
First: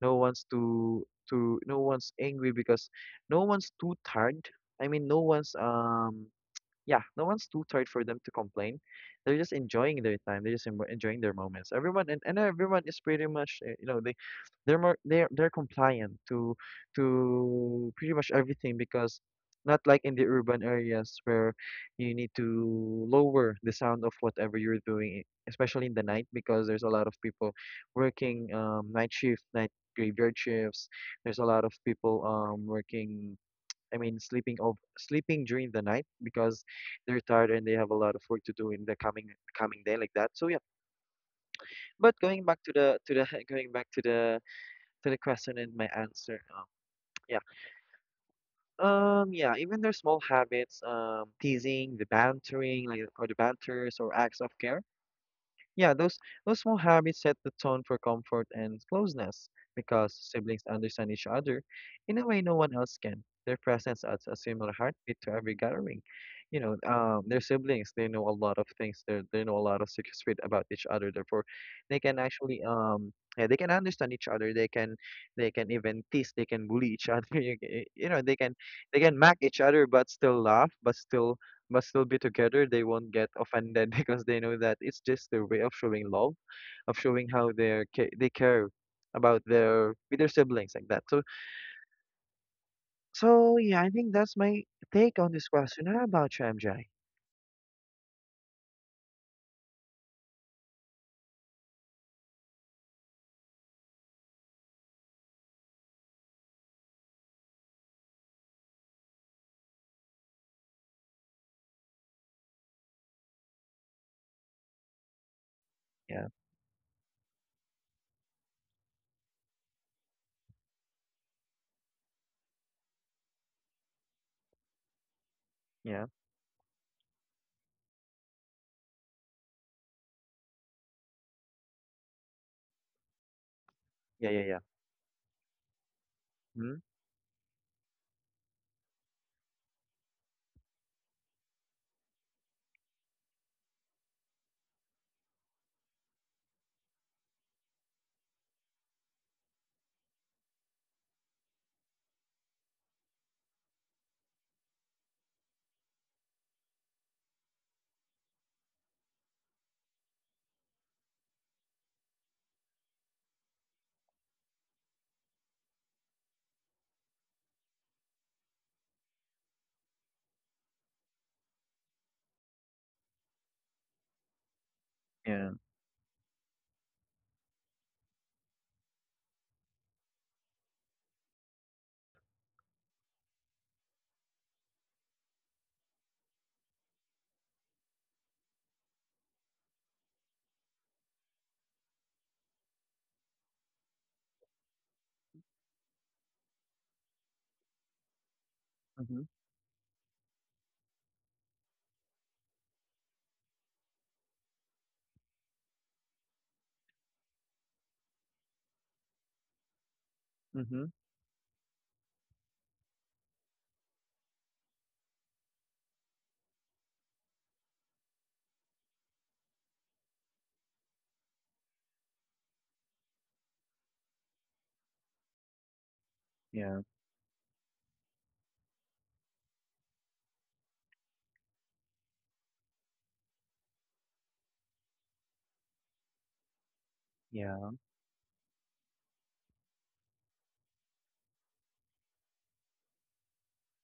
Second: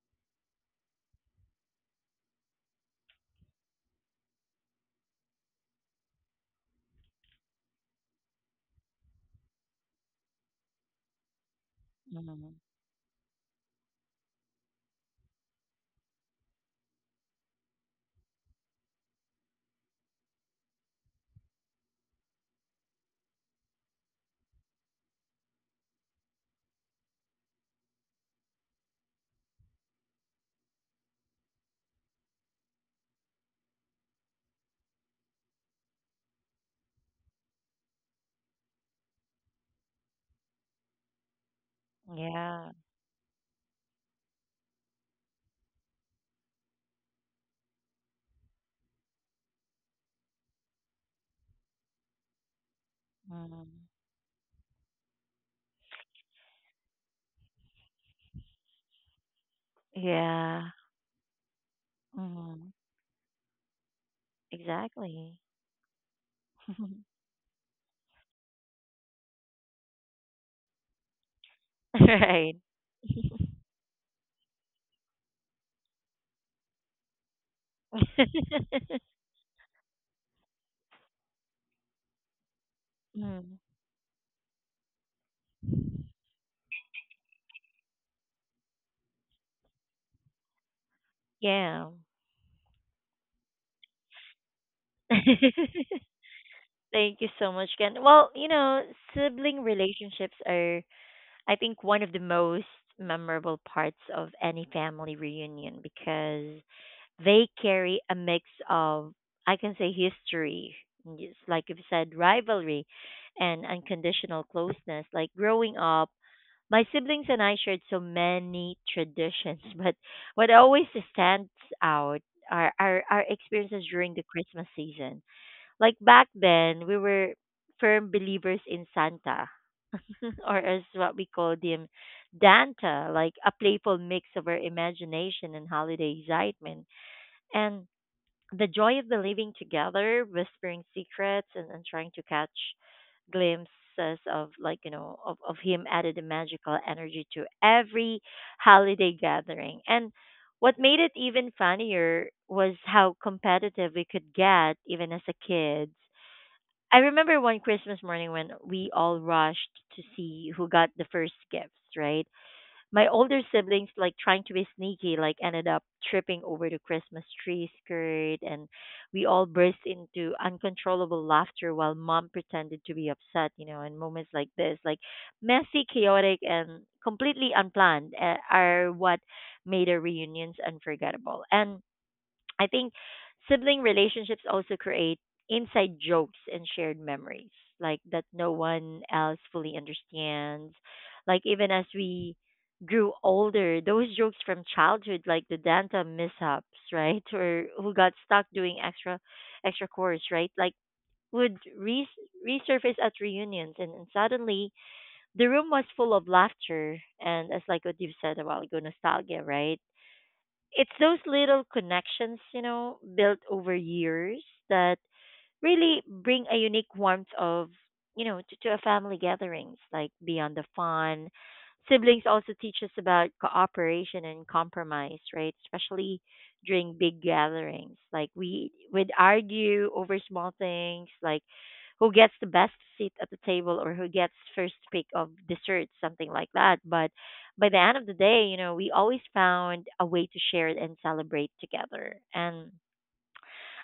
Speaker 2: no one's angry because no one's too tired. I mean, no one's too tired for them to complain. They're just enjoying their time. They're just enjoying their moments. And
Speaker 1: mm,
Speaker 2: everyone is pretty much you know, they they're more they're compliant to pretty much everything because not like in the urban areas where you need to lower the sound of whatever you're doing, especially in the night because there's a lot of people working night shift, night graveyard shifts. There's a lot of people working, I mean, sleeping of sleeping during the night because they're tired and they have a lot of work to do in the coming day like that. So yeah. But going back
Speaker 1: yeah,
Speaker 2: to the to the going back to the question and my answer. Yeah. Yeah, even their small habits, teasing, the bantering, like, or the
Speaker 1: mm,
Speaker 2: banters, or acts of care. Yeah, those small habits set the tone for comfort and closeness because siblings
Speaker 1: yeah,
Speaker 2: understand each other in a way no
Speaker 1: mm.
Speaker 2: one else can. Their presence adds a similar heartbeat to
Speaker 1: Exactly.
Speaker 2: every gathering. You know, they're siblings. They know a lot of things. They know a lot of secrets about each other. Therefore, they can
Speaker 1: Right.
Speaker 2: actually they can understand each other. They can even tease. They can bully each other. You know they can they can mock each other but still laugh, but still be together, they won't get
Speaker 1: Mm,
Speaker 2: offended because they know that it's just their way of showing love, of showing how they care about their with their siblings like that. So
Speaker 1: yeah.
Speaker 2: so yeah, I think that's my take on this question. How about you, MJ?
Speaker 1: Thank you so much, Ken. Well, you know, sibling relationships are, I think, one of the most memorable parts of any family reunion because they carry a mix of, I can say, history, just like you've said, rivalry, and unconditional closeness. Like growing up,
Speaker 2: Yeah,
Speaker 1: my siblings and I shared so many traditions, but what always stands out are our experiences during the Christmas season. Like
Speaker 2: yeah,
Speaker 1: back then, we were firm believers in Santa, or as what we called him, Danta, like a playful mix
Speaker 2: yeah, yeah,
Speaker 1: of our
Speaker 2: yeah.
Speaker 1: imagination and holiday
Speaker 2: Mm-hmm.
Speaker 1: excitement. And the joy of believing together, whispering secrets, and trying to catch glimpses of like you know of him added a magical energy to every holiday gathering. And what made it even funnier was how competitive we could get even as a kid. I remember one Christmas morning when we all rushed to see who got the first gifts, right? My older siblings, like trying to be sneaky, like ended up tripping over the Christmas tree skirt, and we all burst into uncontrollable laughter while mom pretended to be upset, you know. In moments like this, like
Speaker 2: Yeah.
Speaker 1: messy, chaotic, and completely unplanned, are what made our reunions unforgettable. And I think sibling relationships also create inside jokes and shared memories, like that no one else fully understands. Like even as we grew older, those jokes from childhood, like the Danta mishaps, right, or who got stuck doing extra,
Speaker 2: Mm-hmm.
Speaker 1: extra course, right, like would re- resurface at reunions, and suddenly the room was full of laughter and, as like what you've said a while ago, nostalgia, right?
Speaker 2: Mm-hmm.
Speaker 1: It's those little connections, you know, built over years that really bring a unique warmth of you know to a family gatherings. Like beyond the fun, siblings also teach us about cooperation and compromise, right, especially
Speaker 2: Yeah.
Speaker 1: during big gatherings. Like we would argue over small things like who gets the best seat at the table or who gets first pick of dessert, something like that, but by
Speaker 2: Yeah.
Speaker 1: the end of the day you know we always found a way to share and celebrate together. And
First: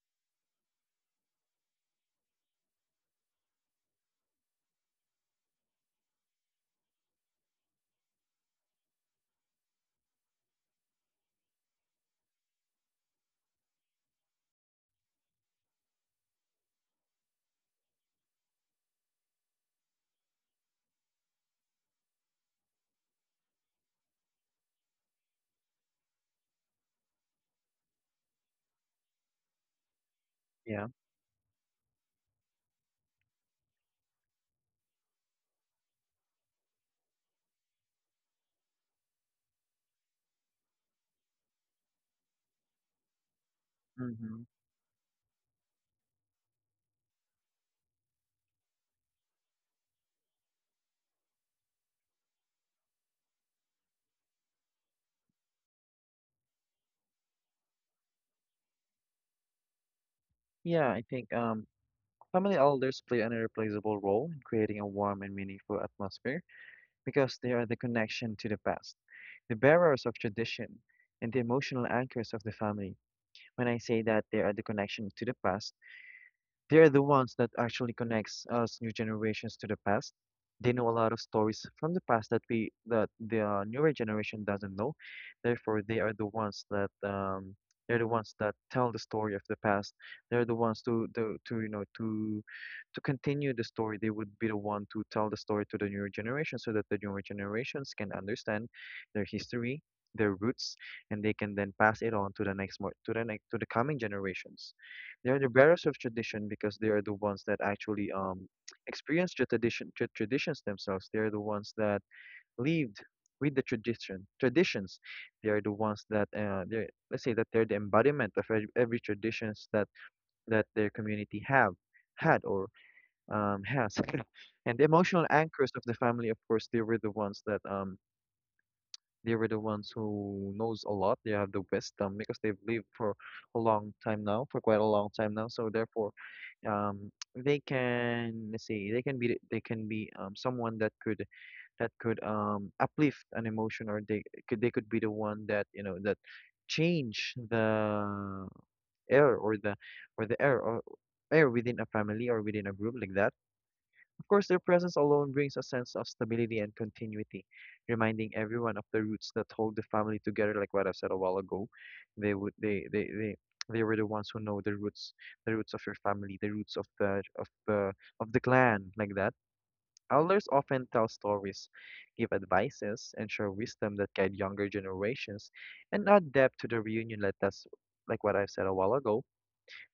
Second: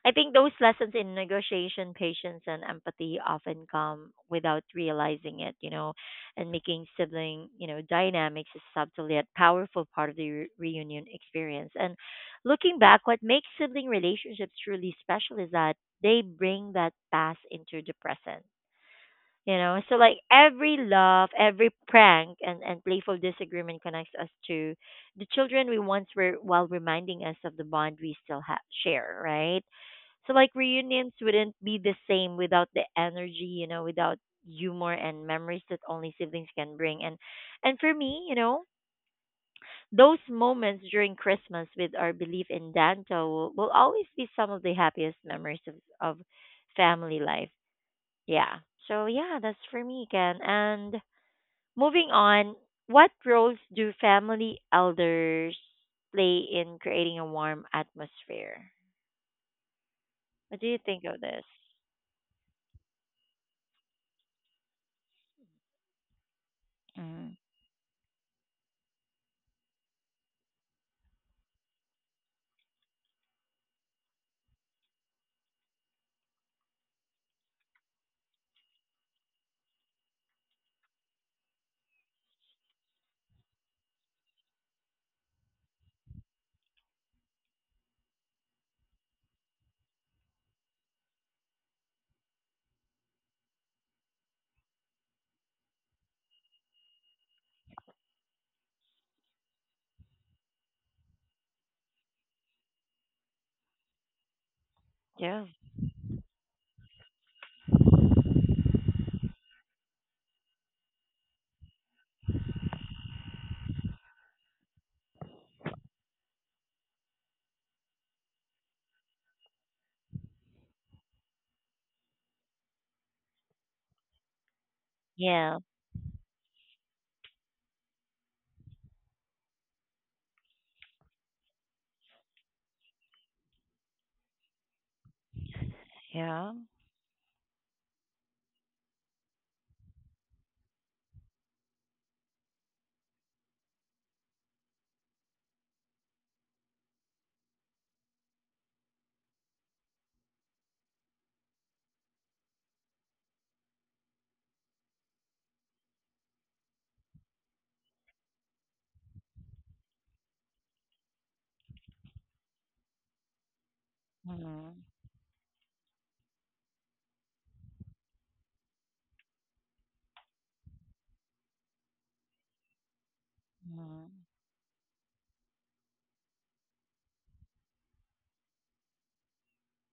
Speaker 1: I think those lessons in negotiation, patience, and empathy often come without realizing it, you know, and making sibling, you know, dynamics a subtle yet powerful part of the reunion experience. And looking back, what makes sibling relationships truly special is that they bring that past into the present. You know, so like every love, every prank, and playful disagreement connects us to the children we once were while reminding us of the bond we still share, right? So like
Speaker 2: Yeah.
Speaker 1: reunions wouldn't be the same without the energy, you know, without humor and memories that only siblings can bring. And for me, you know, those moments during Christmas with our belief in Danta will always be
Speaker 2: Mm-hmm.
Speaker 1: some of the happiest memories of family life. Yeah. So yeah, that's for me, Ken. And moving on, what roles do family elders play in creating a warm atmosphere? What do you
Speaker 2: Yeah. I
Speaker 1: think of
Speaker 2: think
Speaker 1: this?
Speaker 2: family elders play an irreplaceable role in creating a warm and meaningful atmosphere,
Speaker 1: Mm-hmm.
Speaker 2: because they are the connection to the past, the bearers of tradition, and the emotional anchors of the family. When I say that they are the connection to the past, they're the ones that actually connects us new generations to the past. They know a lot of stories from the past that we that the newer generation doesn't know. Therefore, they are the ones that they're the ones that tell the story of the past. They're the ones to, you know, to continue the story. They would be the one to tell the story to the newer generation so that the newer generations can understand their history, their roots, and they can then pass it on to the next, to the coming generations. They're the bearers of tradition because they are the ones that actually experience the traditions themselves. They are the ones that lived with the traditions. They are the ones that they let's say that they're the embodiment of every traditions that their community have had, or has. And the emotional
Speaker 1: Yeah.
Speaker 2: anchors of the family, of course, they were the ones that they were the ones who knows a lot. They have the wisdom because they've lived for a long time now, for quite a long time now. So therefore,
Speaker 1: Yeah.
Speaker 2: they can, let's say, they can be someone that could uplift an emotion, or they could be the one that, you know, that change the air, or the air or air within a family or within a group like that. Of course, their presence alone brings a sense of stability and continuity, reminding everyone of the roots that hold the family together. Like what I've said a while ago, they they were the ones who know
Speaker 1: Mhm.
Speaker 2: the roots of your family, the roots of the of the of the clan, like that. Elders often tell stories, give advices, and share wisdom
Speaker 1: Mhm.
Speaker 2: that guide younger generations, and add depth to the reunion. Like that's like what I've said a while ago,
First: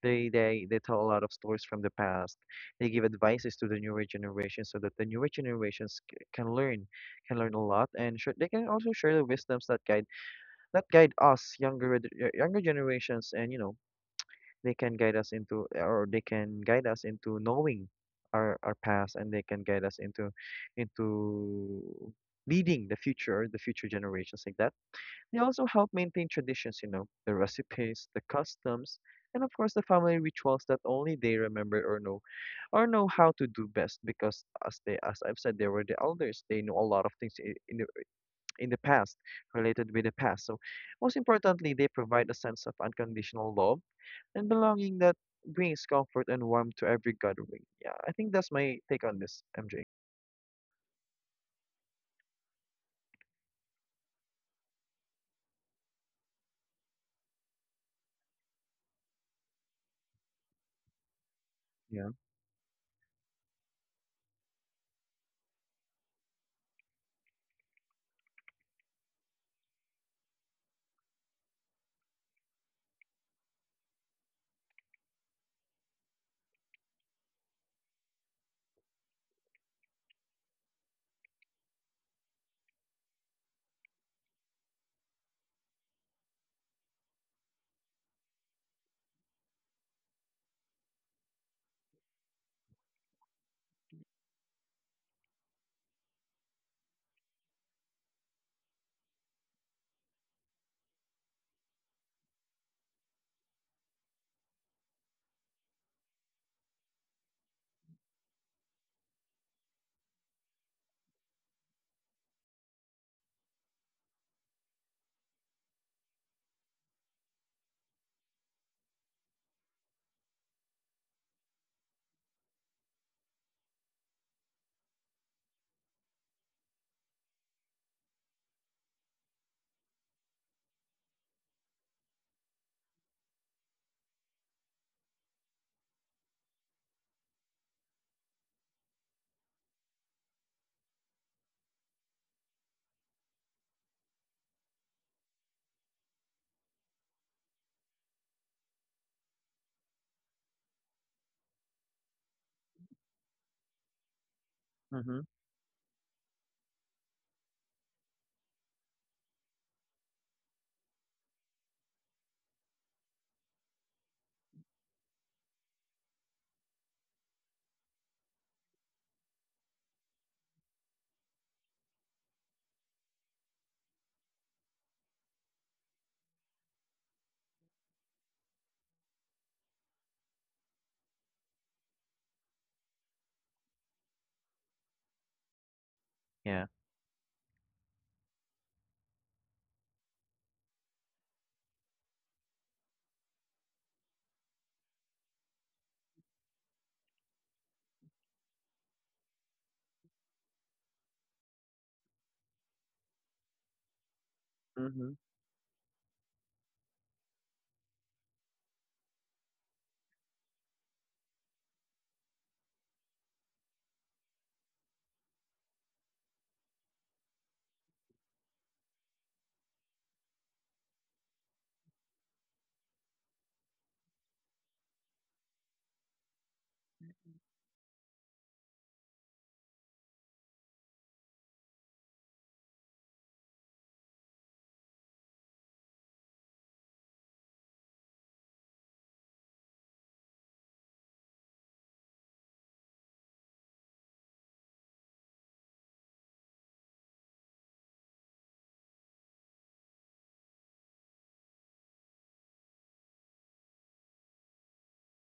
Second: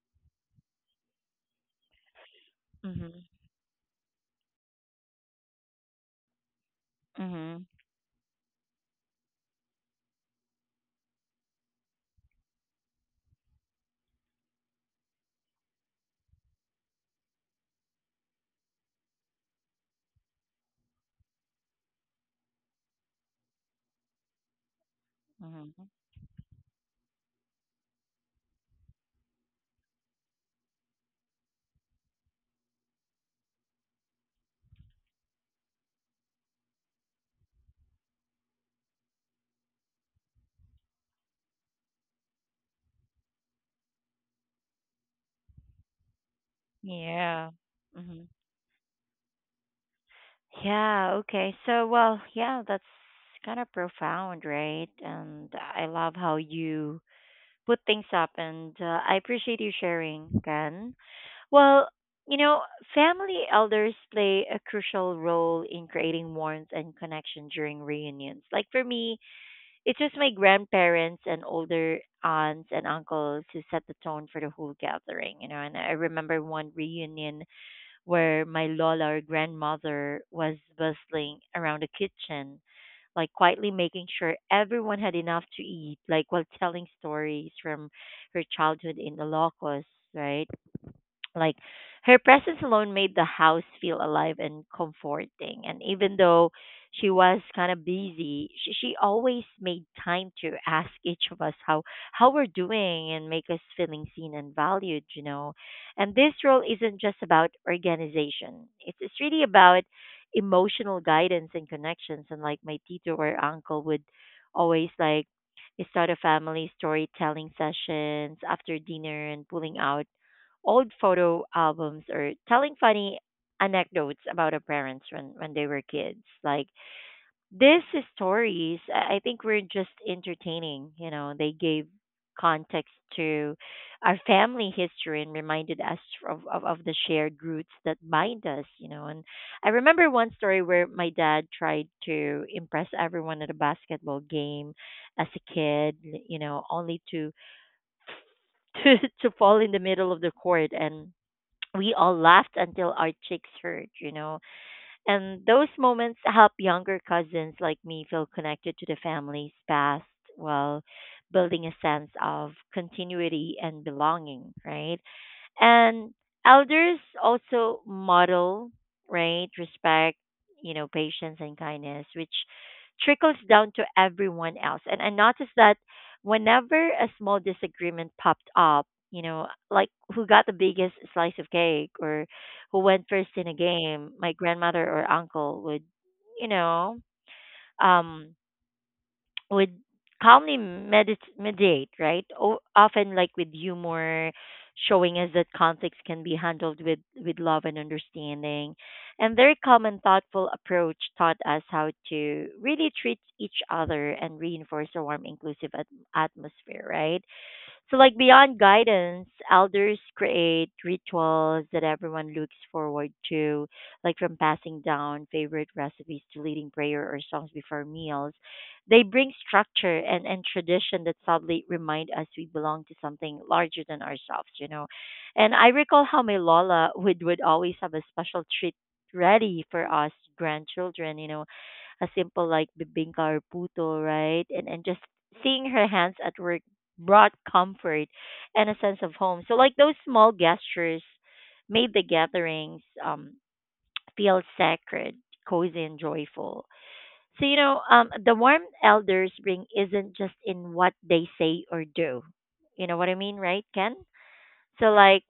Speaker 2: they they tell a lot of stories from the past. They give
Speaker 1: Mhm.
Speaker 2: advices to the newer generation so that the newer generations can learn
Speaker 1: Mhm.
Speaker 2: a lot, and they can also share the wisdoms that guide us younger generations, and you know they can guide us into, or they can guide us into knowing our past, and they can guide us into leading the future generations like that. They also
Speaker 1: Mhm.
Speaker 2: help maintain traditions, you know, the recipes, the customs, and of course the family rituals that only they remember or know, or know how to do best, because as they as I've said, they were the elders. They know a lot of things in the past, related with the past. So most importantly, they provide a sense of unconditional love and belonging that brings comfort and warmth to every
Speaker 1: Yeah.
Speaker 2: gathering. Yeah, I
Speaker 1: Mhm.
Speaker 2: think that's my take on this, MJ.
Speaker 1: Yeah. Okay. So, well, yeah, that's kind of profound, right? And I love how you put things up, and I appreciate you sharing, Ken. Well,
Speaker 2: Yeah.
Speaker 1: you know, family elders play a crucial role in creating warmth and connection during reunions. Like for me, it was my grandparents and older aunts and uncles who set the tone for the whole gathering, you know. And I remember one reunion where my Lola or grandmother was bustling around the kitchen, like quietly making sure everyone had enough to eat, like while telling stories from her childhood in the Ilocos, right? Like her presence alone made the house feel alive and comforting. And even though she was kind of busy, she always made time to ask each of us how we're doing and make us feeling seen and valued. And this role isn't just about organization. It's really about emotional guidance and connections. And my tito or uncle would always start a family storytelling sessions after dinner and pulling out old photo albums or telling funny anecdotes about our parents when they were kids. Like these stories, I think we're just entertaining. You know, they gave context to our family history and reminded us of the shared roots that bind us, you know. And I remember one story where my dad tried to impress everyone at a basketball game as a kid, you know, only to to, to fall in the middle of the court and we all laughed until our cheeks hurt, you know.
Speaker 2: Mm-hmm.
Speaker 1: And those moments help younger cousins like me feel connected to the family's past while building a sense of continuity and belonging, right? And elders also model, right, respect, you know, patience and kindness, which trickles down to everyone else. And I noticed that whenever a small disagreement popped up, you know, like who got the biggest slice of cake or who went first in a game, my grandmother or uncle would, you
Speaker 2: Yeah.
Speaker 1: know, um, would calmly mediate, right? Often, like with humor, showing us that conflicts can be handled with love and understanding. And their calm and thoughtful approach taught us how to really treat each other and reinforce a
Speaker 2: Mm-hmm.
Speaker 1: warm, inclusive atmosphere, right? So, like beyond guidance, elders create rituals that everyone looks forward to, like from passing down favorite recipes to leading prayer or songs before meals. They bring structure and tradition that subtly remind us we belong to something larger than ourselves, you know. And I recall how my Lola would always have a special treat ready for us grandchildren, you know, a simple like bibingka or puto, right? And just seeing her hands at work brought comfort and a sense of home. So like those small gestures made the gatherings feel sacred, cozy and joyful. So the warm elders bring isn't just in what they say or do. You know what I mean, right, Ken? So like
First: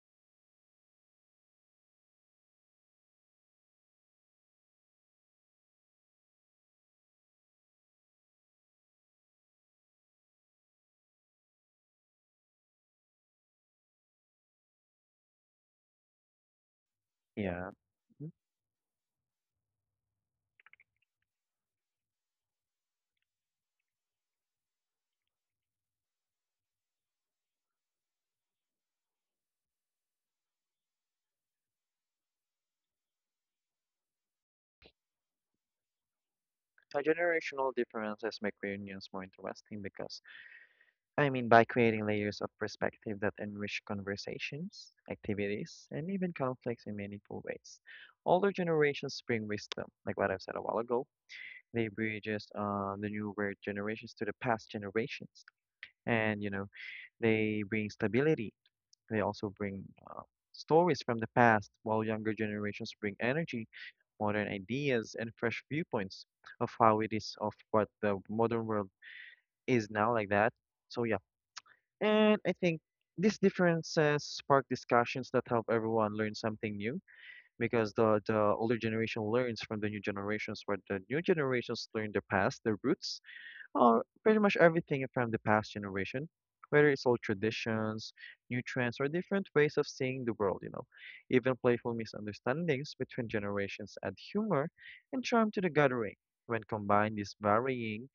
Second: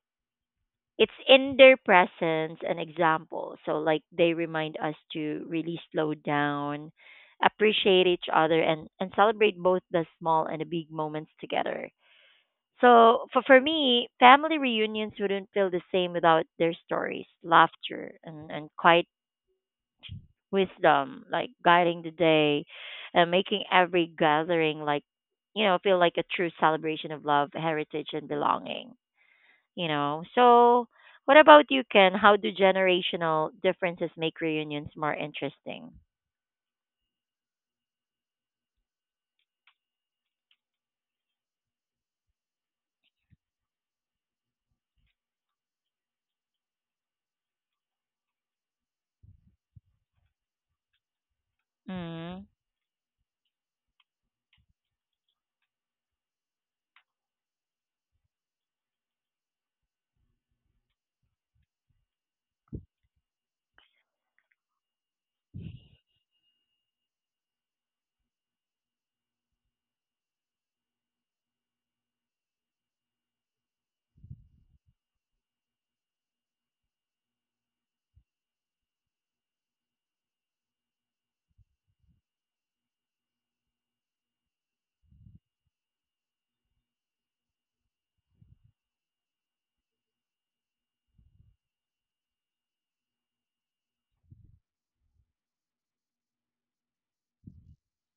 Speaker 1: it's in their presence an example. So like they remind us to really slow down, appreciate each other and celebrate both the small and the big moments together. So for me, family reunions wouldn't feel the same without their stories,
Speaker 2: Yeah.
Speaker 1: laughter and quiet wisdom like guiding the day and making every gathering like you know feel like a true celebration of love, heritage and belonging. You know. So, what about you, Ken? How do generational differences make reunions more interesting?
Speaker 2: Generational differences make reunions more interesting because, I mean, by creating layers of perspective that enrich conversations, activities, and even conflicts in meaningful ways. Older generations bring wisdom, like what I've said a while ago. They bridges
Speaker 1: mm
Speaker 2: the newer generations to the past generations, and you know, they bring stability, they also bring uh, stories from the past, while younger generations bring energy, modern ideas, and fresh viewpoints of how it is, of what the modern world is now, like that. So, yeah. And I think these differences spark discussions that help everyone learn something new because the older generation learns from the new generations, where the new generations learn their past, their roots, or pretty much everything from the past generation, whether it's old traditions, new trends, or different ways of seeing the world, you know. Even playful misunderstandings between generations add humor and charm to the gathering. When combined, these varying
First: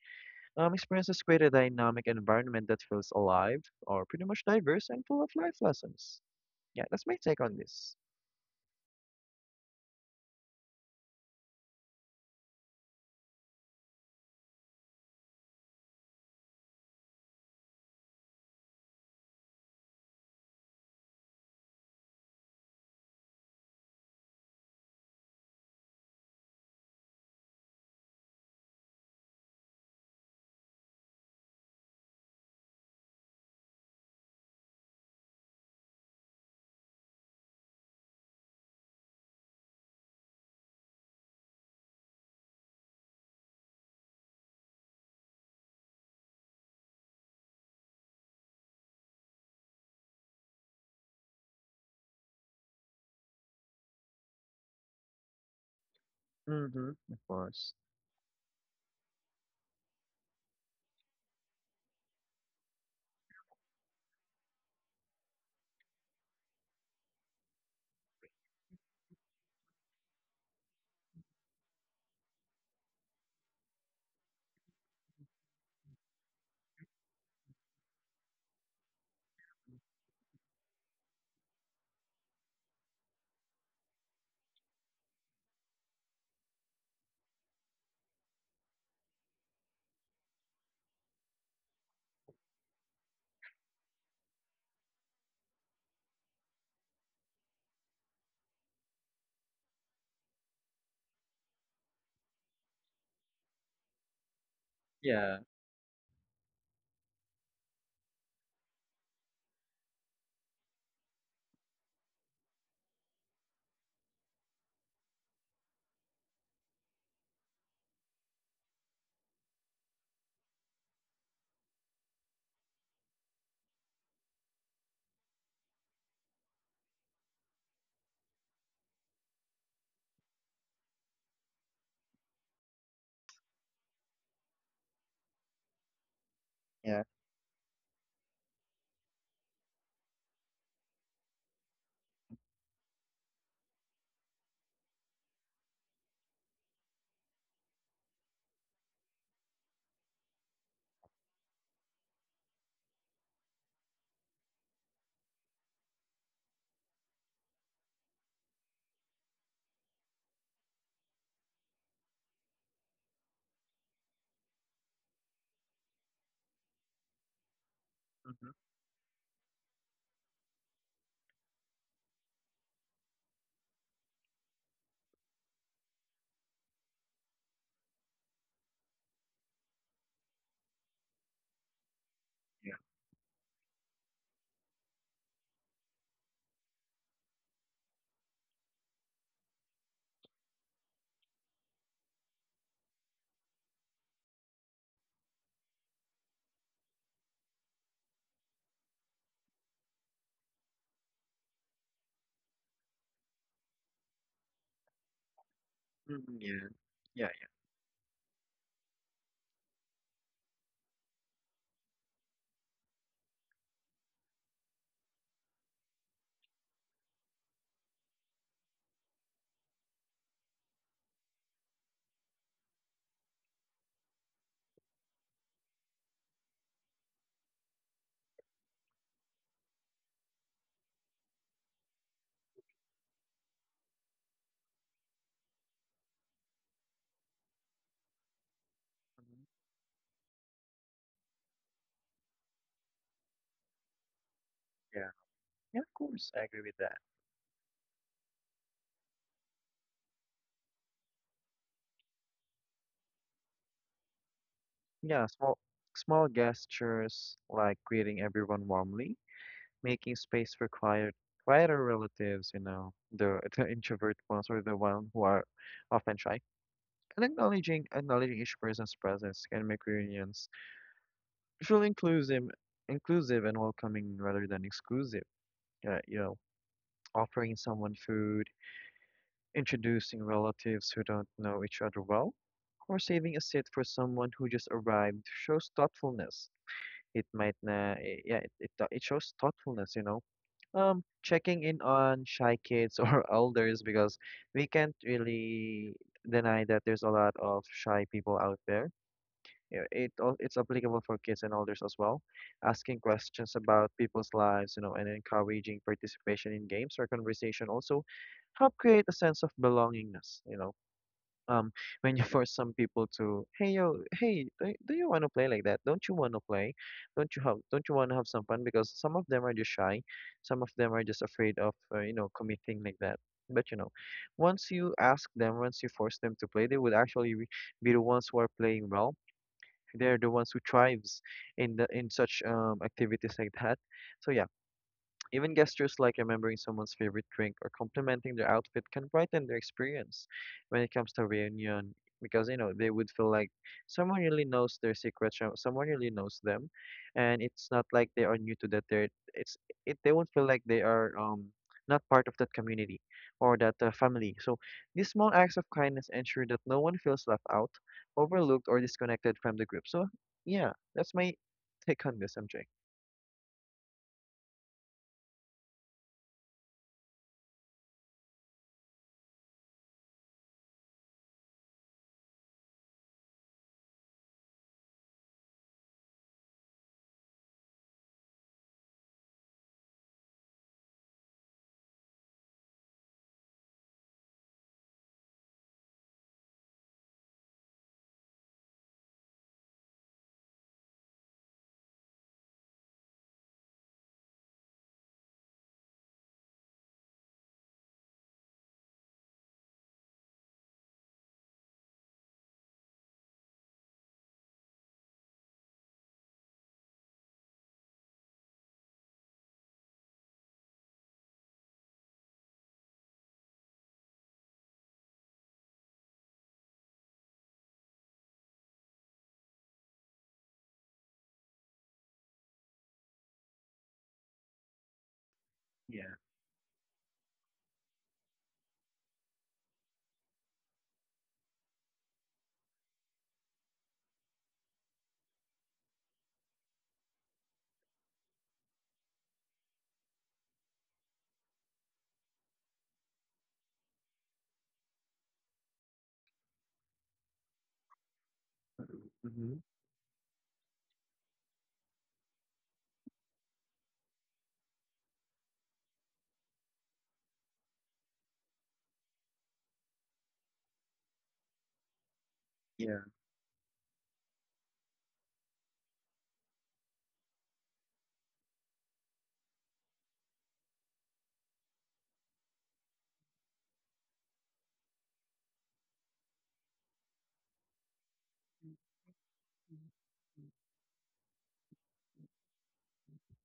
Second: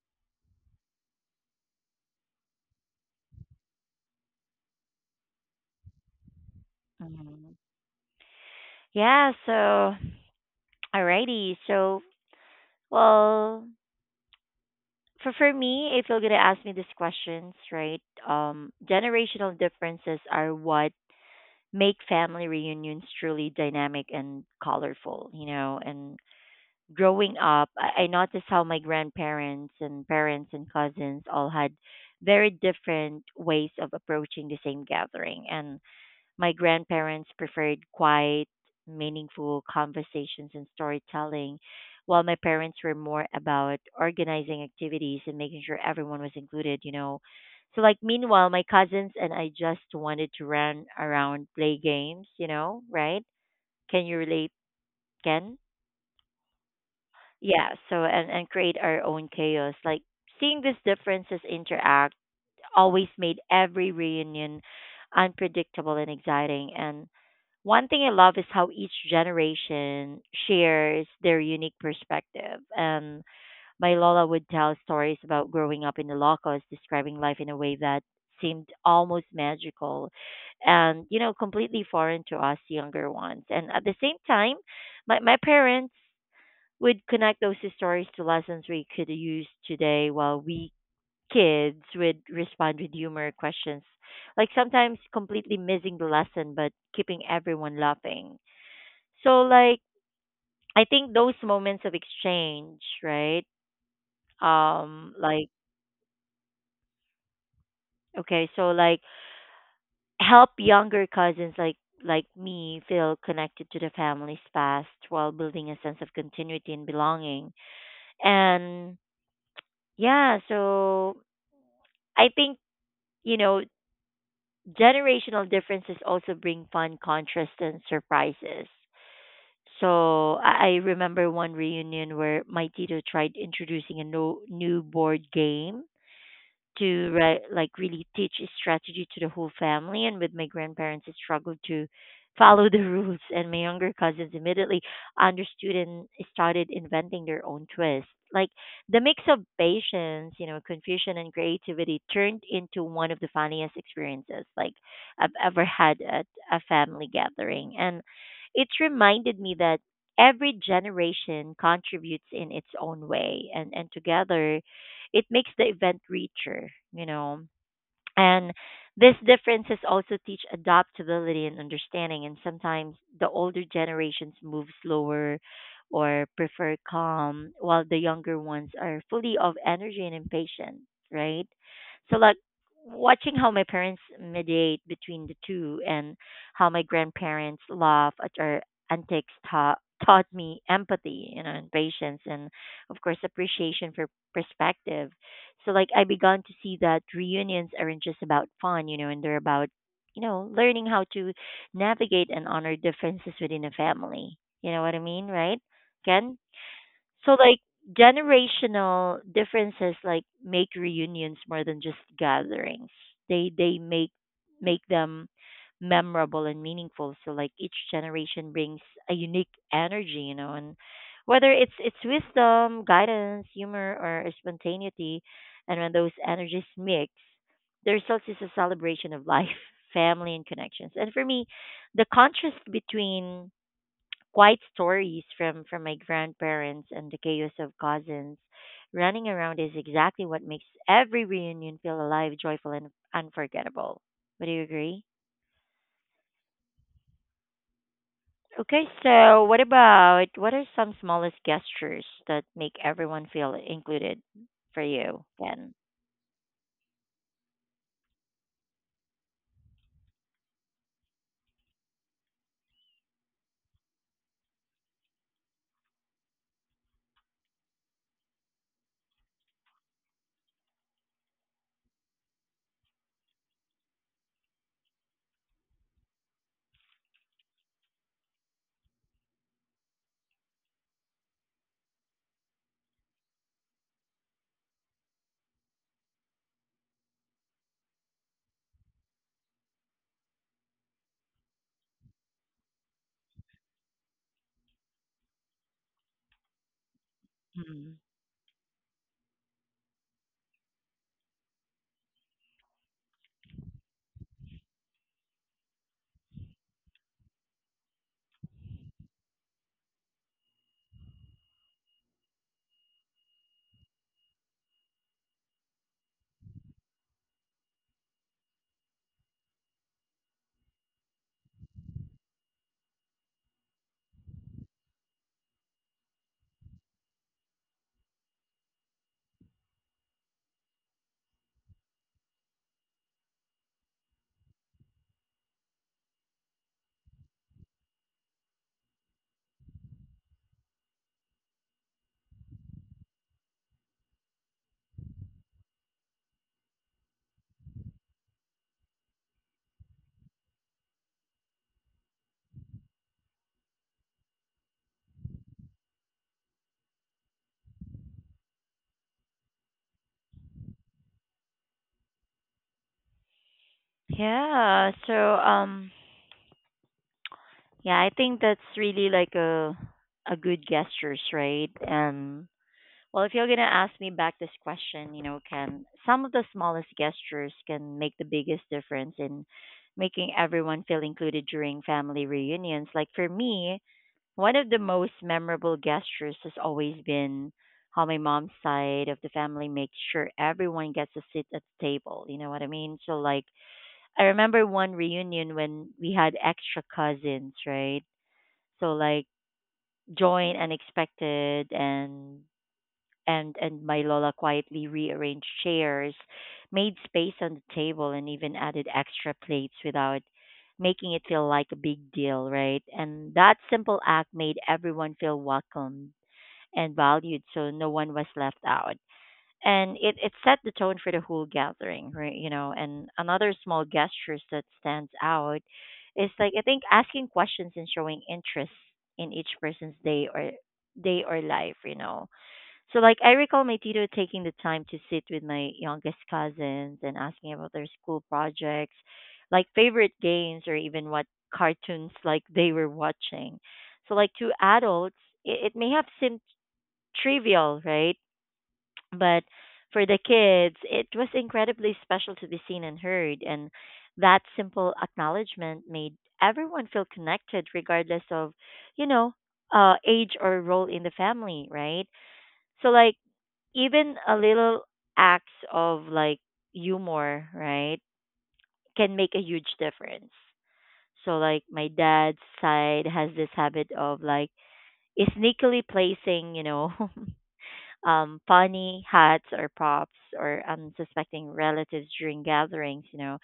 Speaker 2: experiences create a dynamic environment that feels alive, or pretty much diverse and full of life lessons. Yeah, that's my take
Speaker 1: Mm-hmm.
Speaker 2: on this.
Speaker 1: Yeah, so alrighty. So well for me, if you're gonna ask me these questions, right? Generational differences are what make family reunions truly dynamic and colorful, you know, and growing up, I noticed how my grandparents and parents and cousins all had very different ways of approaching the same gathering. And my grandparents preferred quiet, meaningful conversations and storytelling, while my parents were more about organizing activities and making sure everyone was included, you know. So, like, meanwhile, my cousins and I just wanted to run around, play games, you know, right? Can you relate, Ken?
Speaker 2: Mm-hmm. Of
Speaker 1: Yeah,
Speaker 2: course.
Speaker 1: so and create our own chaos. Like seeing these differences interact always made every reunion unpredictable and exciting. And one thing I love is how each generation shares their unique perspective. And my Lola would tell stories about growing up in the Ilocos, describing life in a way that seemed almost magical and you know completely foreign to us younger ones, and at the same time my parents would connect those stories to lessons we could use today, while we kids would respond with humor questions, like sometimes completely missing the lesson but keeping everyone laughing. So like I think those moments of exchange, right, um
Speaker 2: Yeah,
Speaker 1: like okay, so like help younger cousins like me feel connected to the family's past while building a sense of continuity and belonging. And yeah, so I think, you know, generational differences also bring fun contrasts and surprises. So I remember one reunion where my tito tried introducing a no, new board game
Speaker 2: yeah.
Speaker 1: to like really teach a strategy to the whole family, and with my grandparents I struggled to follow the rules, and my younger cousins immediately understood and started inventing their own twists. Like the mix of patience, you know, confusion and creativity turned into one of the funniest experiences like I've ever had at a family gathering. And it's reminded me that every generation contributes in its own way, and together it makes the event richer, you know.
Speaker 2: Mm-hmm.
Speaker 1: And these differences also teach adaptability and understanding. And sometimes the older generations move slower or prefer calm, while the younger ones are fully of energy and impatience, right? So, like,
Speaker 2: Yeah.
Speaker 1: watching how my parents mediate between the two and how my grandparents laugh at our antics taught me empathy, you know, and patience and of course appreciation for perspective. So like I began to see that reunions aren't just about fun, you know, and they're about, you know, learning how to navigate and honor differences within a family. You know what I mean, right?
Speaker 2: Mm-hmm.
Speaker 1: Ken?
Speaker 2: Yeah, yeah,
Speaker 1: So
Speaker 2: yeah.
Speaker 1: like generational differences like make reunions more than just gatherings. They make them memorable and meaningful. So like each generation brings a unique energy, you know, and whether it's wisdom, guidance, humor or spontaneity, and when those energies mix, the result is a celebration of life, family and connections. And for me, the contrast between quiet stories from my grandparents and the chaos of cousins running
Speaker 2: Mhm.
Speaker 1: around is exactly what makes every reunion feel alive, joyful, and unforgettable. Would you agree?
Speaker 2: Yeah, yeah, of course, I agree with that.
Speaker 1: Okay, so what about, what are some smallest gestures that make everyone feel included for
Speaker 2: Yeah,
Speaker 1: you, Ken?
Speaker 2: small gestures like greeting everyone warmly, making space for quieter relatives, you know, the the introvert ones, or the one who are often shy. And acknowledging each person's presence can make reunions feel inclusive and welcoming rather than exclusive. You know, offering someone food, introducing relatives who don't know each other well, or saving a seat for someone who just arrived shows thoughtfulness. It might, yeah, it shows thoughtfulness, you know. Checking in on shy kids or elders, because we can't really deny that there's a lot of
Speaker 1: Mhm.
Speaker 2: shy people out there. Yeah, it's applicable for kids and elders as well. Asking questions about people's lives, you know, and encouraging participation in games or conversation also help create a sense of belongingness, um when you force some people to hey yo hey do you want to play like that, don't you want to play, don't you have, don't you want to have some fun? Because some of them are just shy, some of them are just afraid of you know, committing like that. But you know, once you ask them, once you force them to play, they would actually be the ones who are playing well. They're the ones who thrives in the in such activities like that. So yeah, even gestures like remembering someone's favorite drink or complimenting their outfit can brighten their experience when it comes to reunion, because you know they would feel like someone really knows their secrets, someone really knows them, and it's not like they are new to that. They're it's it they won't feel like they are not part of that community or that family. So these small acts of kindness ensure that no one feels left out, overlooked, or disconnected from the group. So yeah, that's my take on this, MJ.
Speaker 1: Yeah, so yeah, I think that's really like a good gestures, right? And well, if you're going to ask me back this question, you know, can some of the smallest gestures can make the biggest difference in making everyone feel included during family reunions. Like for me, one of the most memorable gestures has always been how my mom's side of the family makes sure everyone gets a seat at the table. You know what I mean? So like I remember one reunion when we had extra cousins, right? So like joint unexpected and my lola quietly rearranged chairs, made space on the table, and even added extra plates without making it feel like a big deal, right? And that simple act made everyone feel welcomed and valued, so no one was left out. And it set the tone for the whole gathering, right? You know, and another small gestures that stands out
Speaker 2: Yeah.
Speaker 1: is like I think asking questions and showing interest in each person's day or life, you know. So like I recall my tutor taking the time to sit with my youngest cousins and asking about their school projects, like favorite games or even what cartoons like they were watching. So like to adults, it may have seemed trivial, right? But
Speaker 2: Hmm.
Speaker 1: for the kids, it was incredibly special to be seen and heard, and that simple acknowledgement made everyone feel connected regardless of, you know, uh, age or role in the family, right? So
Speaker 2: Yeah.
Speaker 1: like even a little acts of like humor, right, can make a huge difference. So like my dad's side has this habit of like sneakily placing, you know, funny hats or props or unsuspecting relatives during gatherings, you know.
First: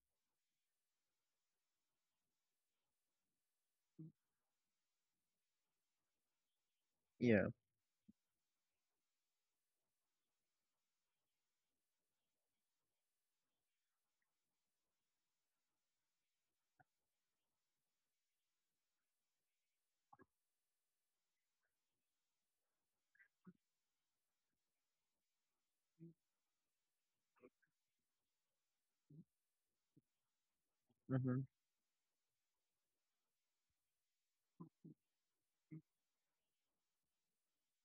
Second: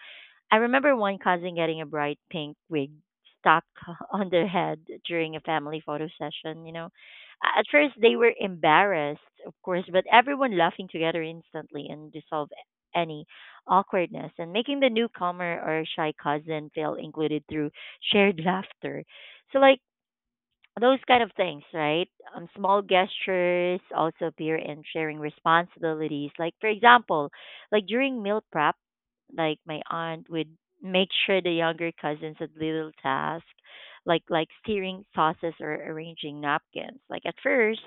Speaker 1: I remember one cousin getting a bright pink wig stuck on their head during a family photo session, you know.
Speaker 2: Yeah.
Speaker 1: At first they were embarrassed, of course, but everyone laughing together instantly and dissolved any awkwardness and making the newcomer or shy cousin feel included through shared laughter. So like those kind of things, right? Small gestures also appear in sharing responsibilities. Like, for example, like during meal prep, like my aunt would make sure
Speaker 2: Mm-hmm.
Speaker 1: the younger cousins had little tasks, like stirring sauces or arranging napkins. Like at first,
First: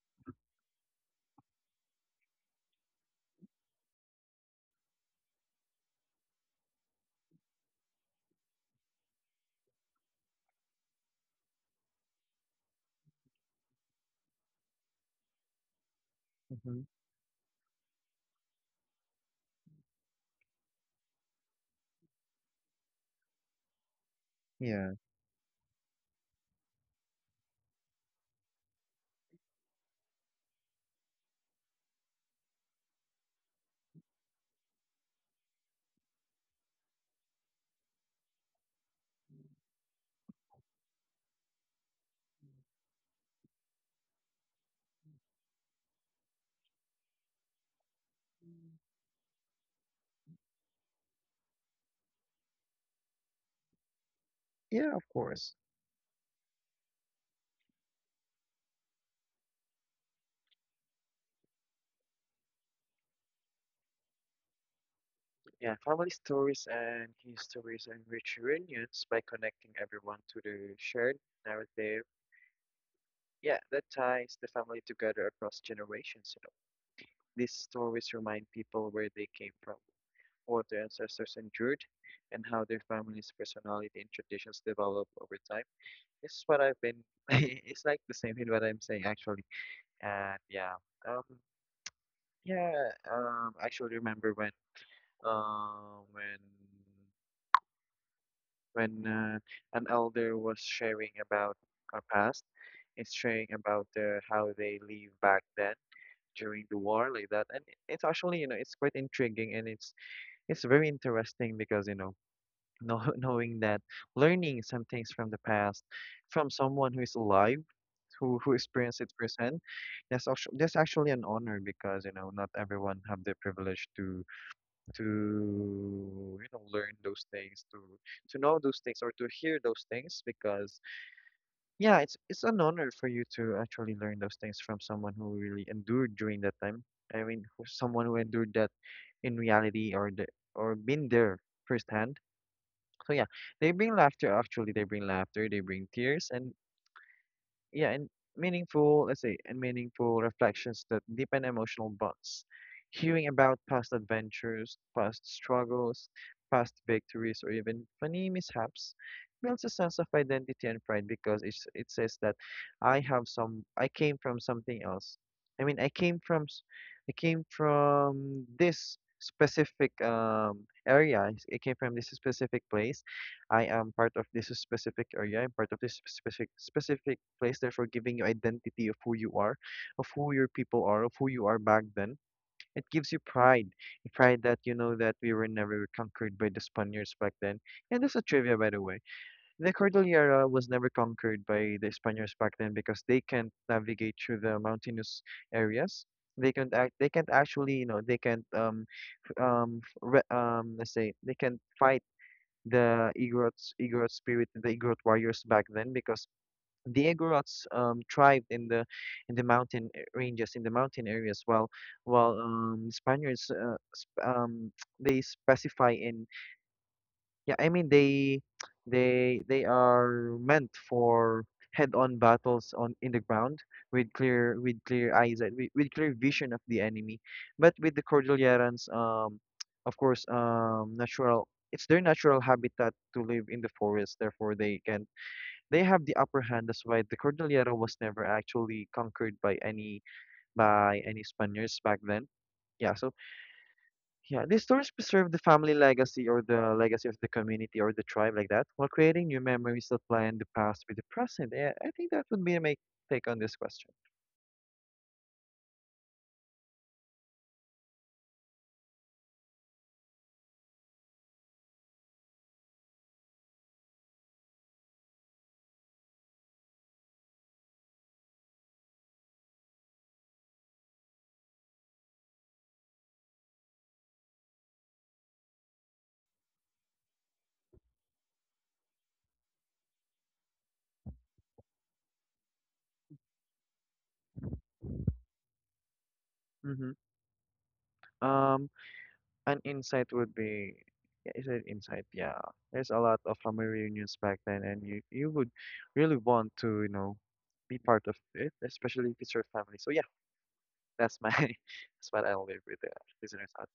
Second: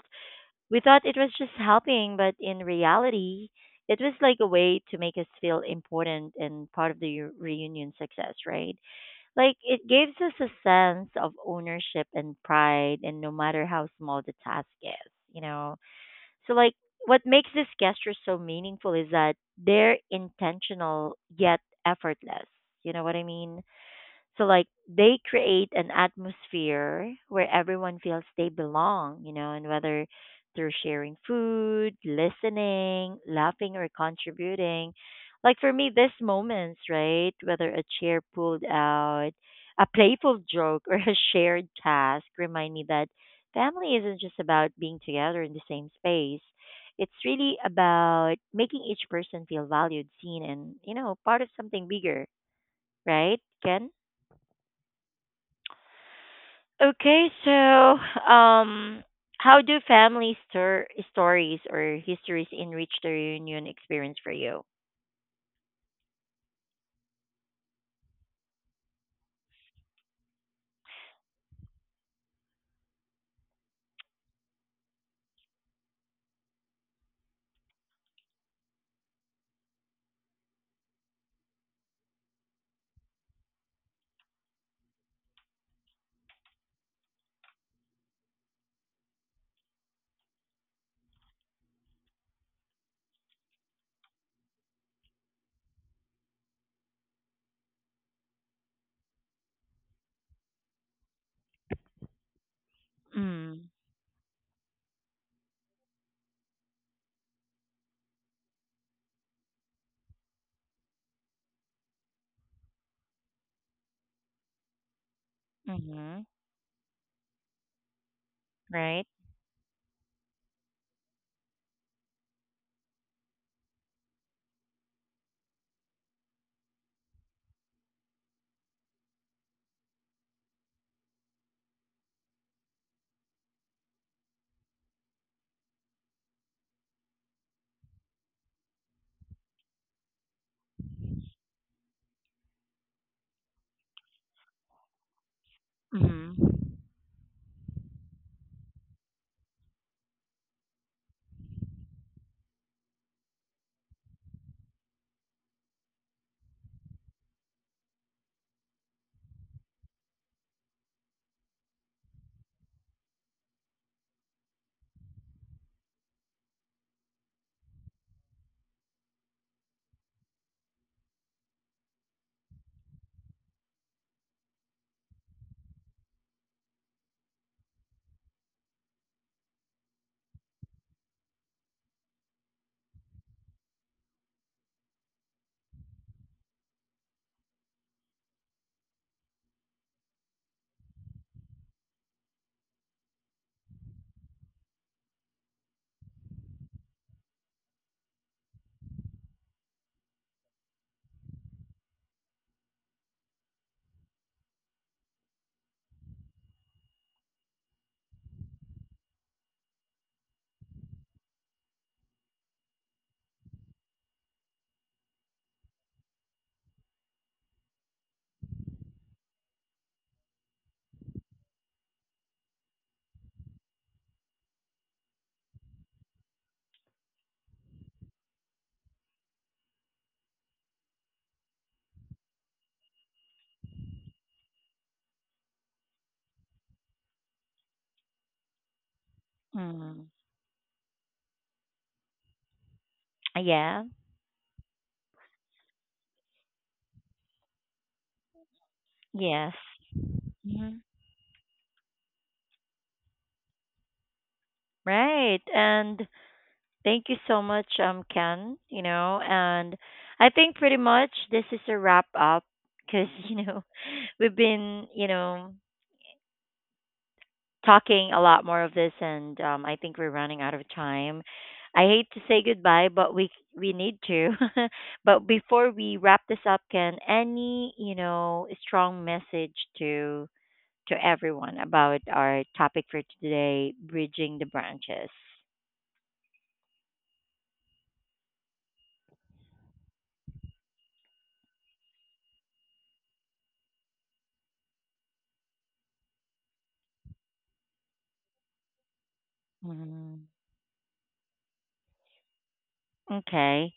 Speaker 1: we thought it was just helping, but in reality, it was like a way to make us feel important and part of the reunion success, right? Like it gives us a sense of ownership and pride, and no matter how small the task is, you know. So like
Speaker 2: Mm-hmm.
Speaker 1: what makes this gesture so meaningful is that they're intentional yet effortless. You know what I mean? So like
Speaker 2: Yeah.
Speaker 1: they create an atmosphere where everyone feels they belong, you know, and whether through sharing food, listening, laughing or contributing. Like for me these moments, right? Whether a chair pulled out, a playful joke or a shared task remind me that family isn't just about being together in the same space. It's really about making each person feel valued, seen and, you know, part of something bigger, right? Ken?
Speaker 2: Yeah, of course.
Speaker 1: Okay, so how do family stories or histories enrich the reunion experience for you?
Speaker 2: Yeah, family stories and histories enrich reunions by connecting everyone to the shared narrative. Yeah, that ties the family together across generations, you know. These stories remind people where they came from, what their ancestors endured, and how their family's personality and traditions develop over time. This is what I've been, it's like the same thing what I'm saying actually. And yeah, um, yeah, I actually remember uh, when when an elder was sharing about our past. It's sharing
Speaker 1: Mm.
Speaker 2: about the how they live back then during the war like that, and it's actually, you know, it's quite intriguing and it's very interesting because you know, knowing that, learning some things from the past
Speaker 1: Mm-hmm.
Speaker 2: from someone who is alive, who experienced
Speaker 1: Right.
Speaker 2: it firsthand, that's actually an honor, because you know not everyone have the privilege to, you know, learn those things, to know those things or to hear those things. Because yeah, it's an honor for you to actually learn those things from someone who really endured during that time. I mean, someone who endured that in reality, or the or been there firsthand. So yeah, they bring laughter, they bring tears,
Speaker 1: Mm-hmm.
Speaker 2: and yeah, and meaningful, let's say, and meaningful reflections that deepen emotional bonds. Hearing about past adventures, past struggles, past victories, or even funny mishaps builds a sense of identity and pride, because it's, it says that I came from something else. I mean, I came from, I came from this specific area. I came from this specific place. I am part of this specific area. I'm part of this specific place, therefore giving you identity of who you are, of who your people are, of who you are back then. It gives you pride, pride that you know that we were never conquered by the Spaniards back then. And this is trivia, by the way. The Cordillera was never conquered by the Spaniards back then because they can't navigate through the mountainous areas. They can't actually, you know, they can't let's say they can't fight the Igorot spirit, the Igorot warriors back then, because the Igorots thrived in the mountain ranges, in the mountain areas, while Spaniards sp they specify in, yeah, I mean they they are meant for head-on battles on in the ground with clear eyesight, with clear vision of the enemy, but with the Cordillerans, of course, natural. It's their natural habitat to live in the forest, therefore they can, they have the upper hand. That's why the Cordillera was never actually conquered by any
Speaker 1: Mm.
Speaker 2: Spaniards back then. Yeah, so
Speaker 1: Yeah.
Speaker 2: yeah, these stories preserve the family legacy or the legacy of the community or the tribe like that, while creating new
Speaker 1: Yes.
Speaker 2: memories that blend the
Speaker 1: Hmm.
Speaker 2: past with the present. Yeah, I think that would be my take on this question.
Speaker 1: Right. And thank you so much, Ken. You know, and I think pretty much this is a wrap up because you know we've been you know talking a lot more of this, and I think we're running out of time. I hate to say goodbye, but we need to. But before we wrap this up, can any you know strong message to everyone about our topic for today, bridging the branches?
Speaker 2: Mm-hmm. Um, an insight would be, yeah, is it insight? Yeah, there's a lot of family reunions back then, and you would really want to, you know, be part of it, especially if it's your family. So yeah.
Speaker 1: Mhm.
Speaker 2: That's my that's what I live with the listeners
Speaker 1: Okay.
Speaker 2: out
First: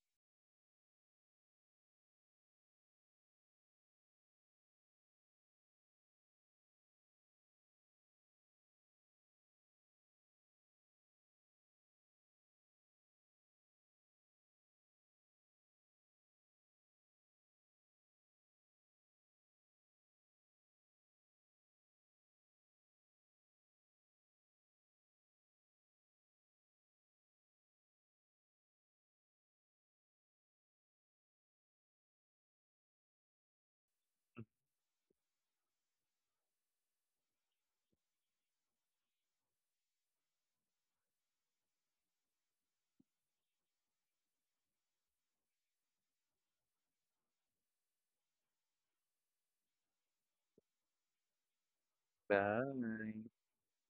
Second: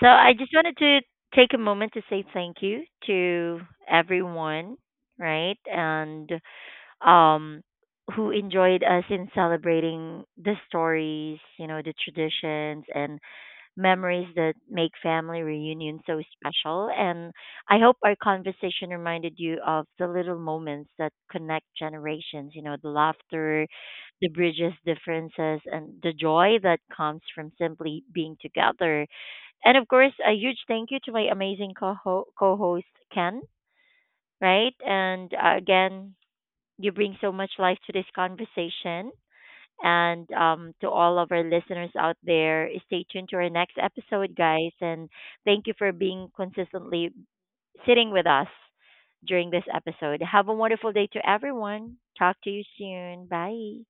Speaker 1: So I just wanted to take a moment to say thank you to everyone, right? And um, who enjoyed us in celebrating the stories, you know, the traditions and memories that make family reunions so special. And I hope our conversation reminded you of the little moments that connect generations, you know, the laughter, the bridges differences, and the joy that comes from simply being together. And of course, a huge thank you to my amazing co host, Ken, right? And again, you bring so much life to this conversation. And to all of our listeners out there, stay tuned to our next episode, guys. And thank you for being consistently sitting with us during this episode. Have a wonderful day to everyone. Talk to you
Speaker 2: there. Bye.
Speaker 1: soon. Bye.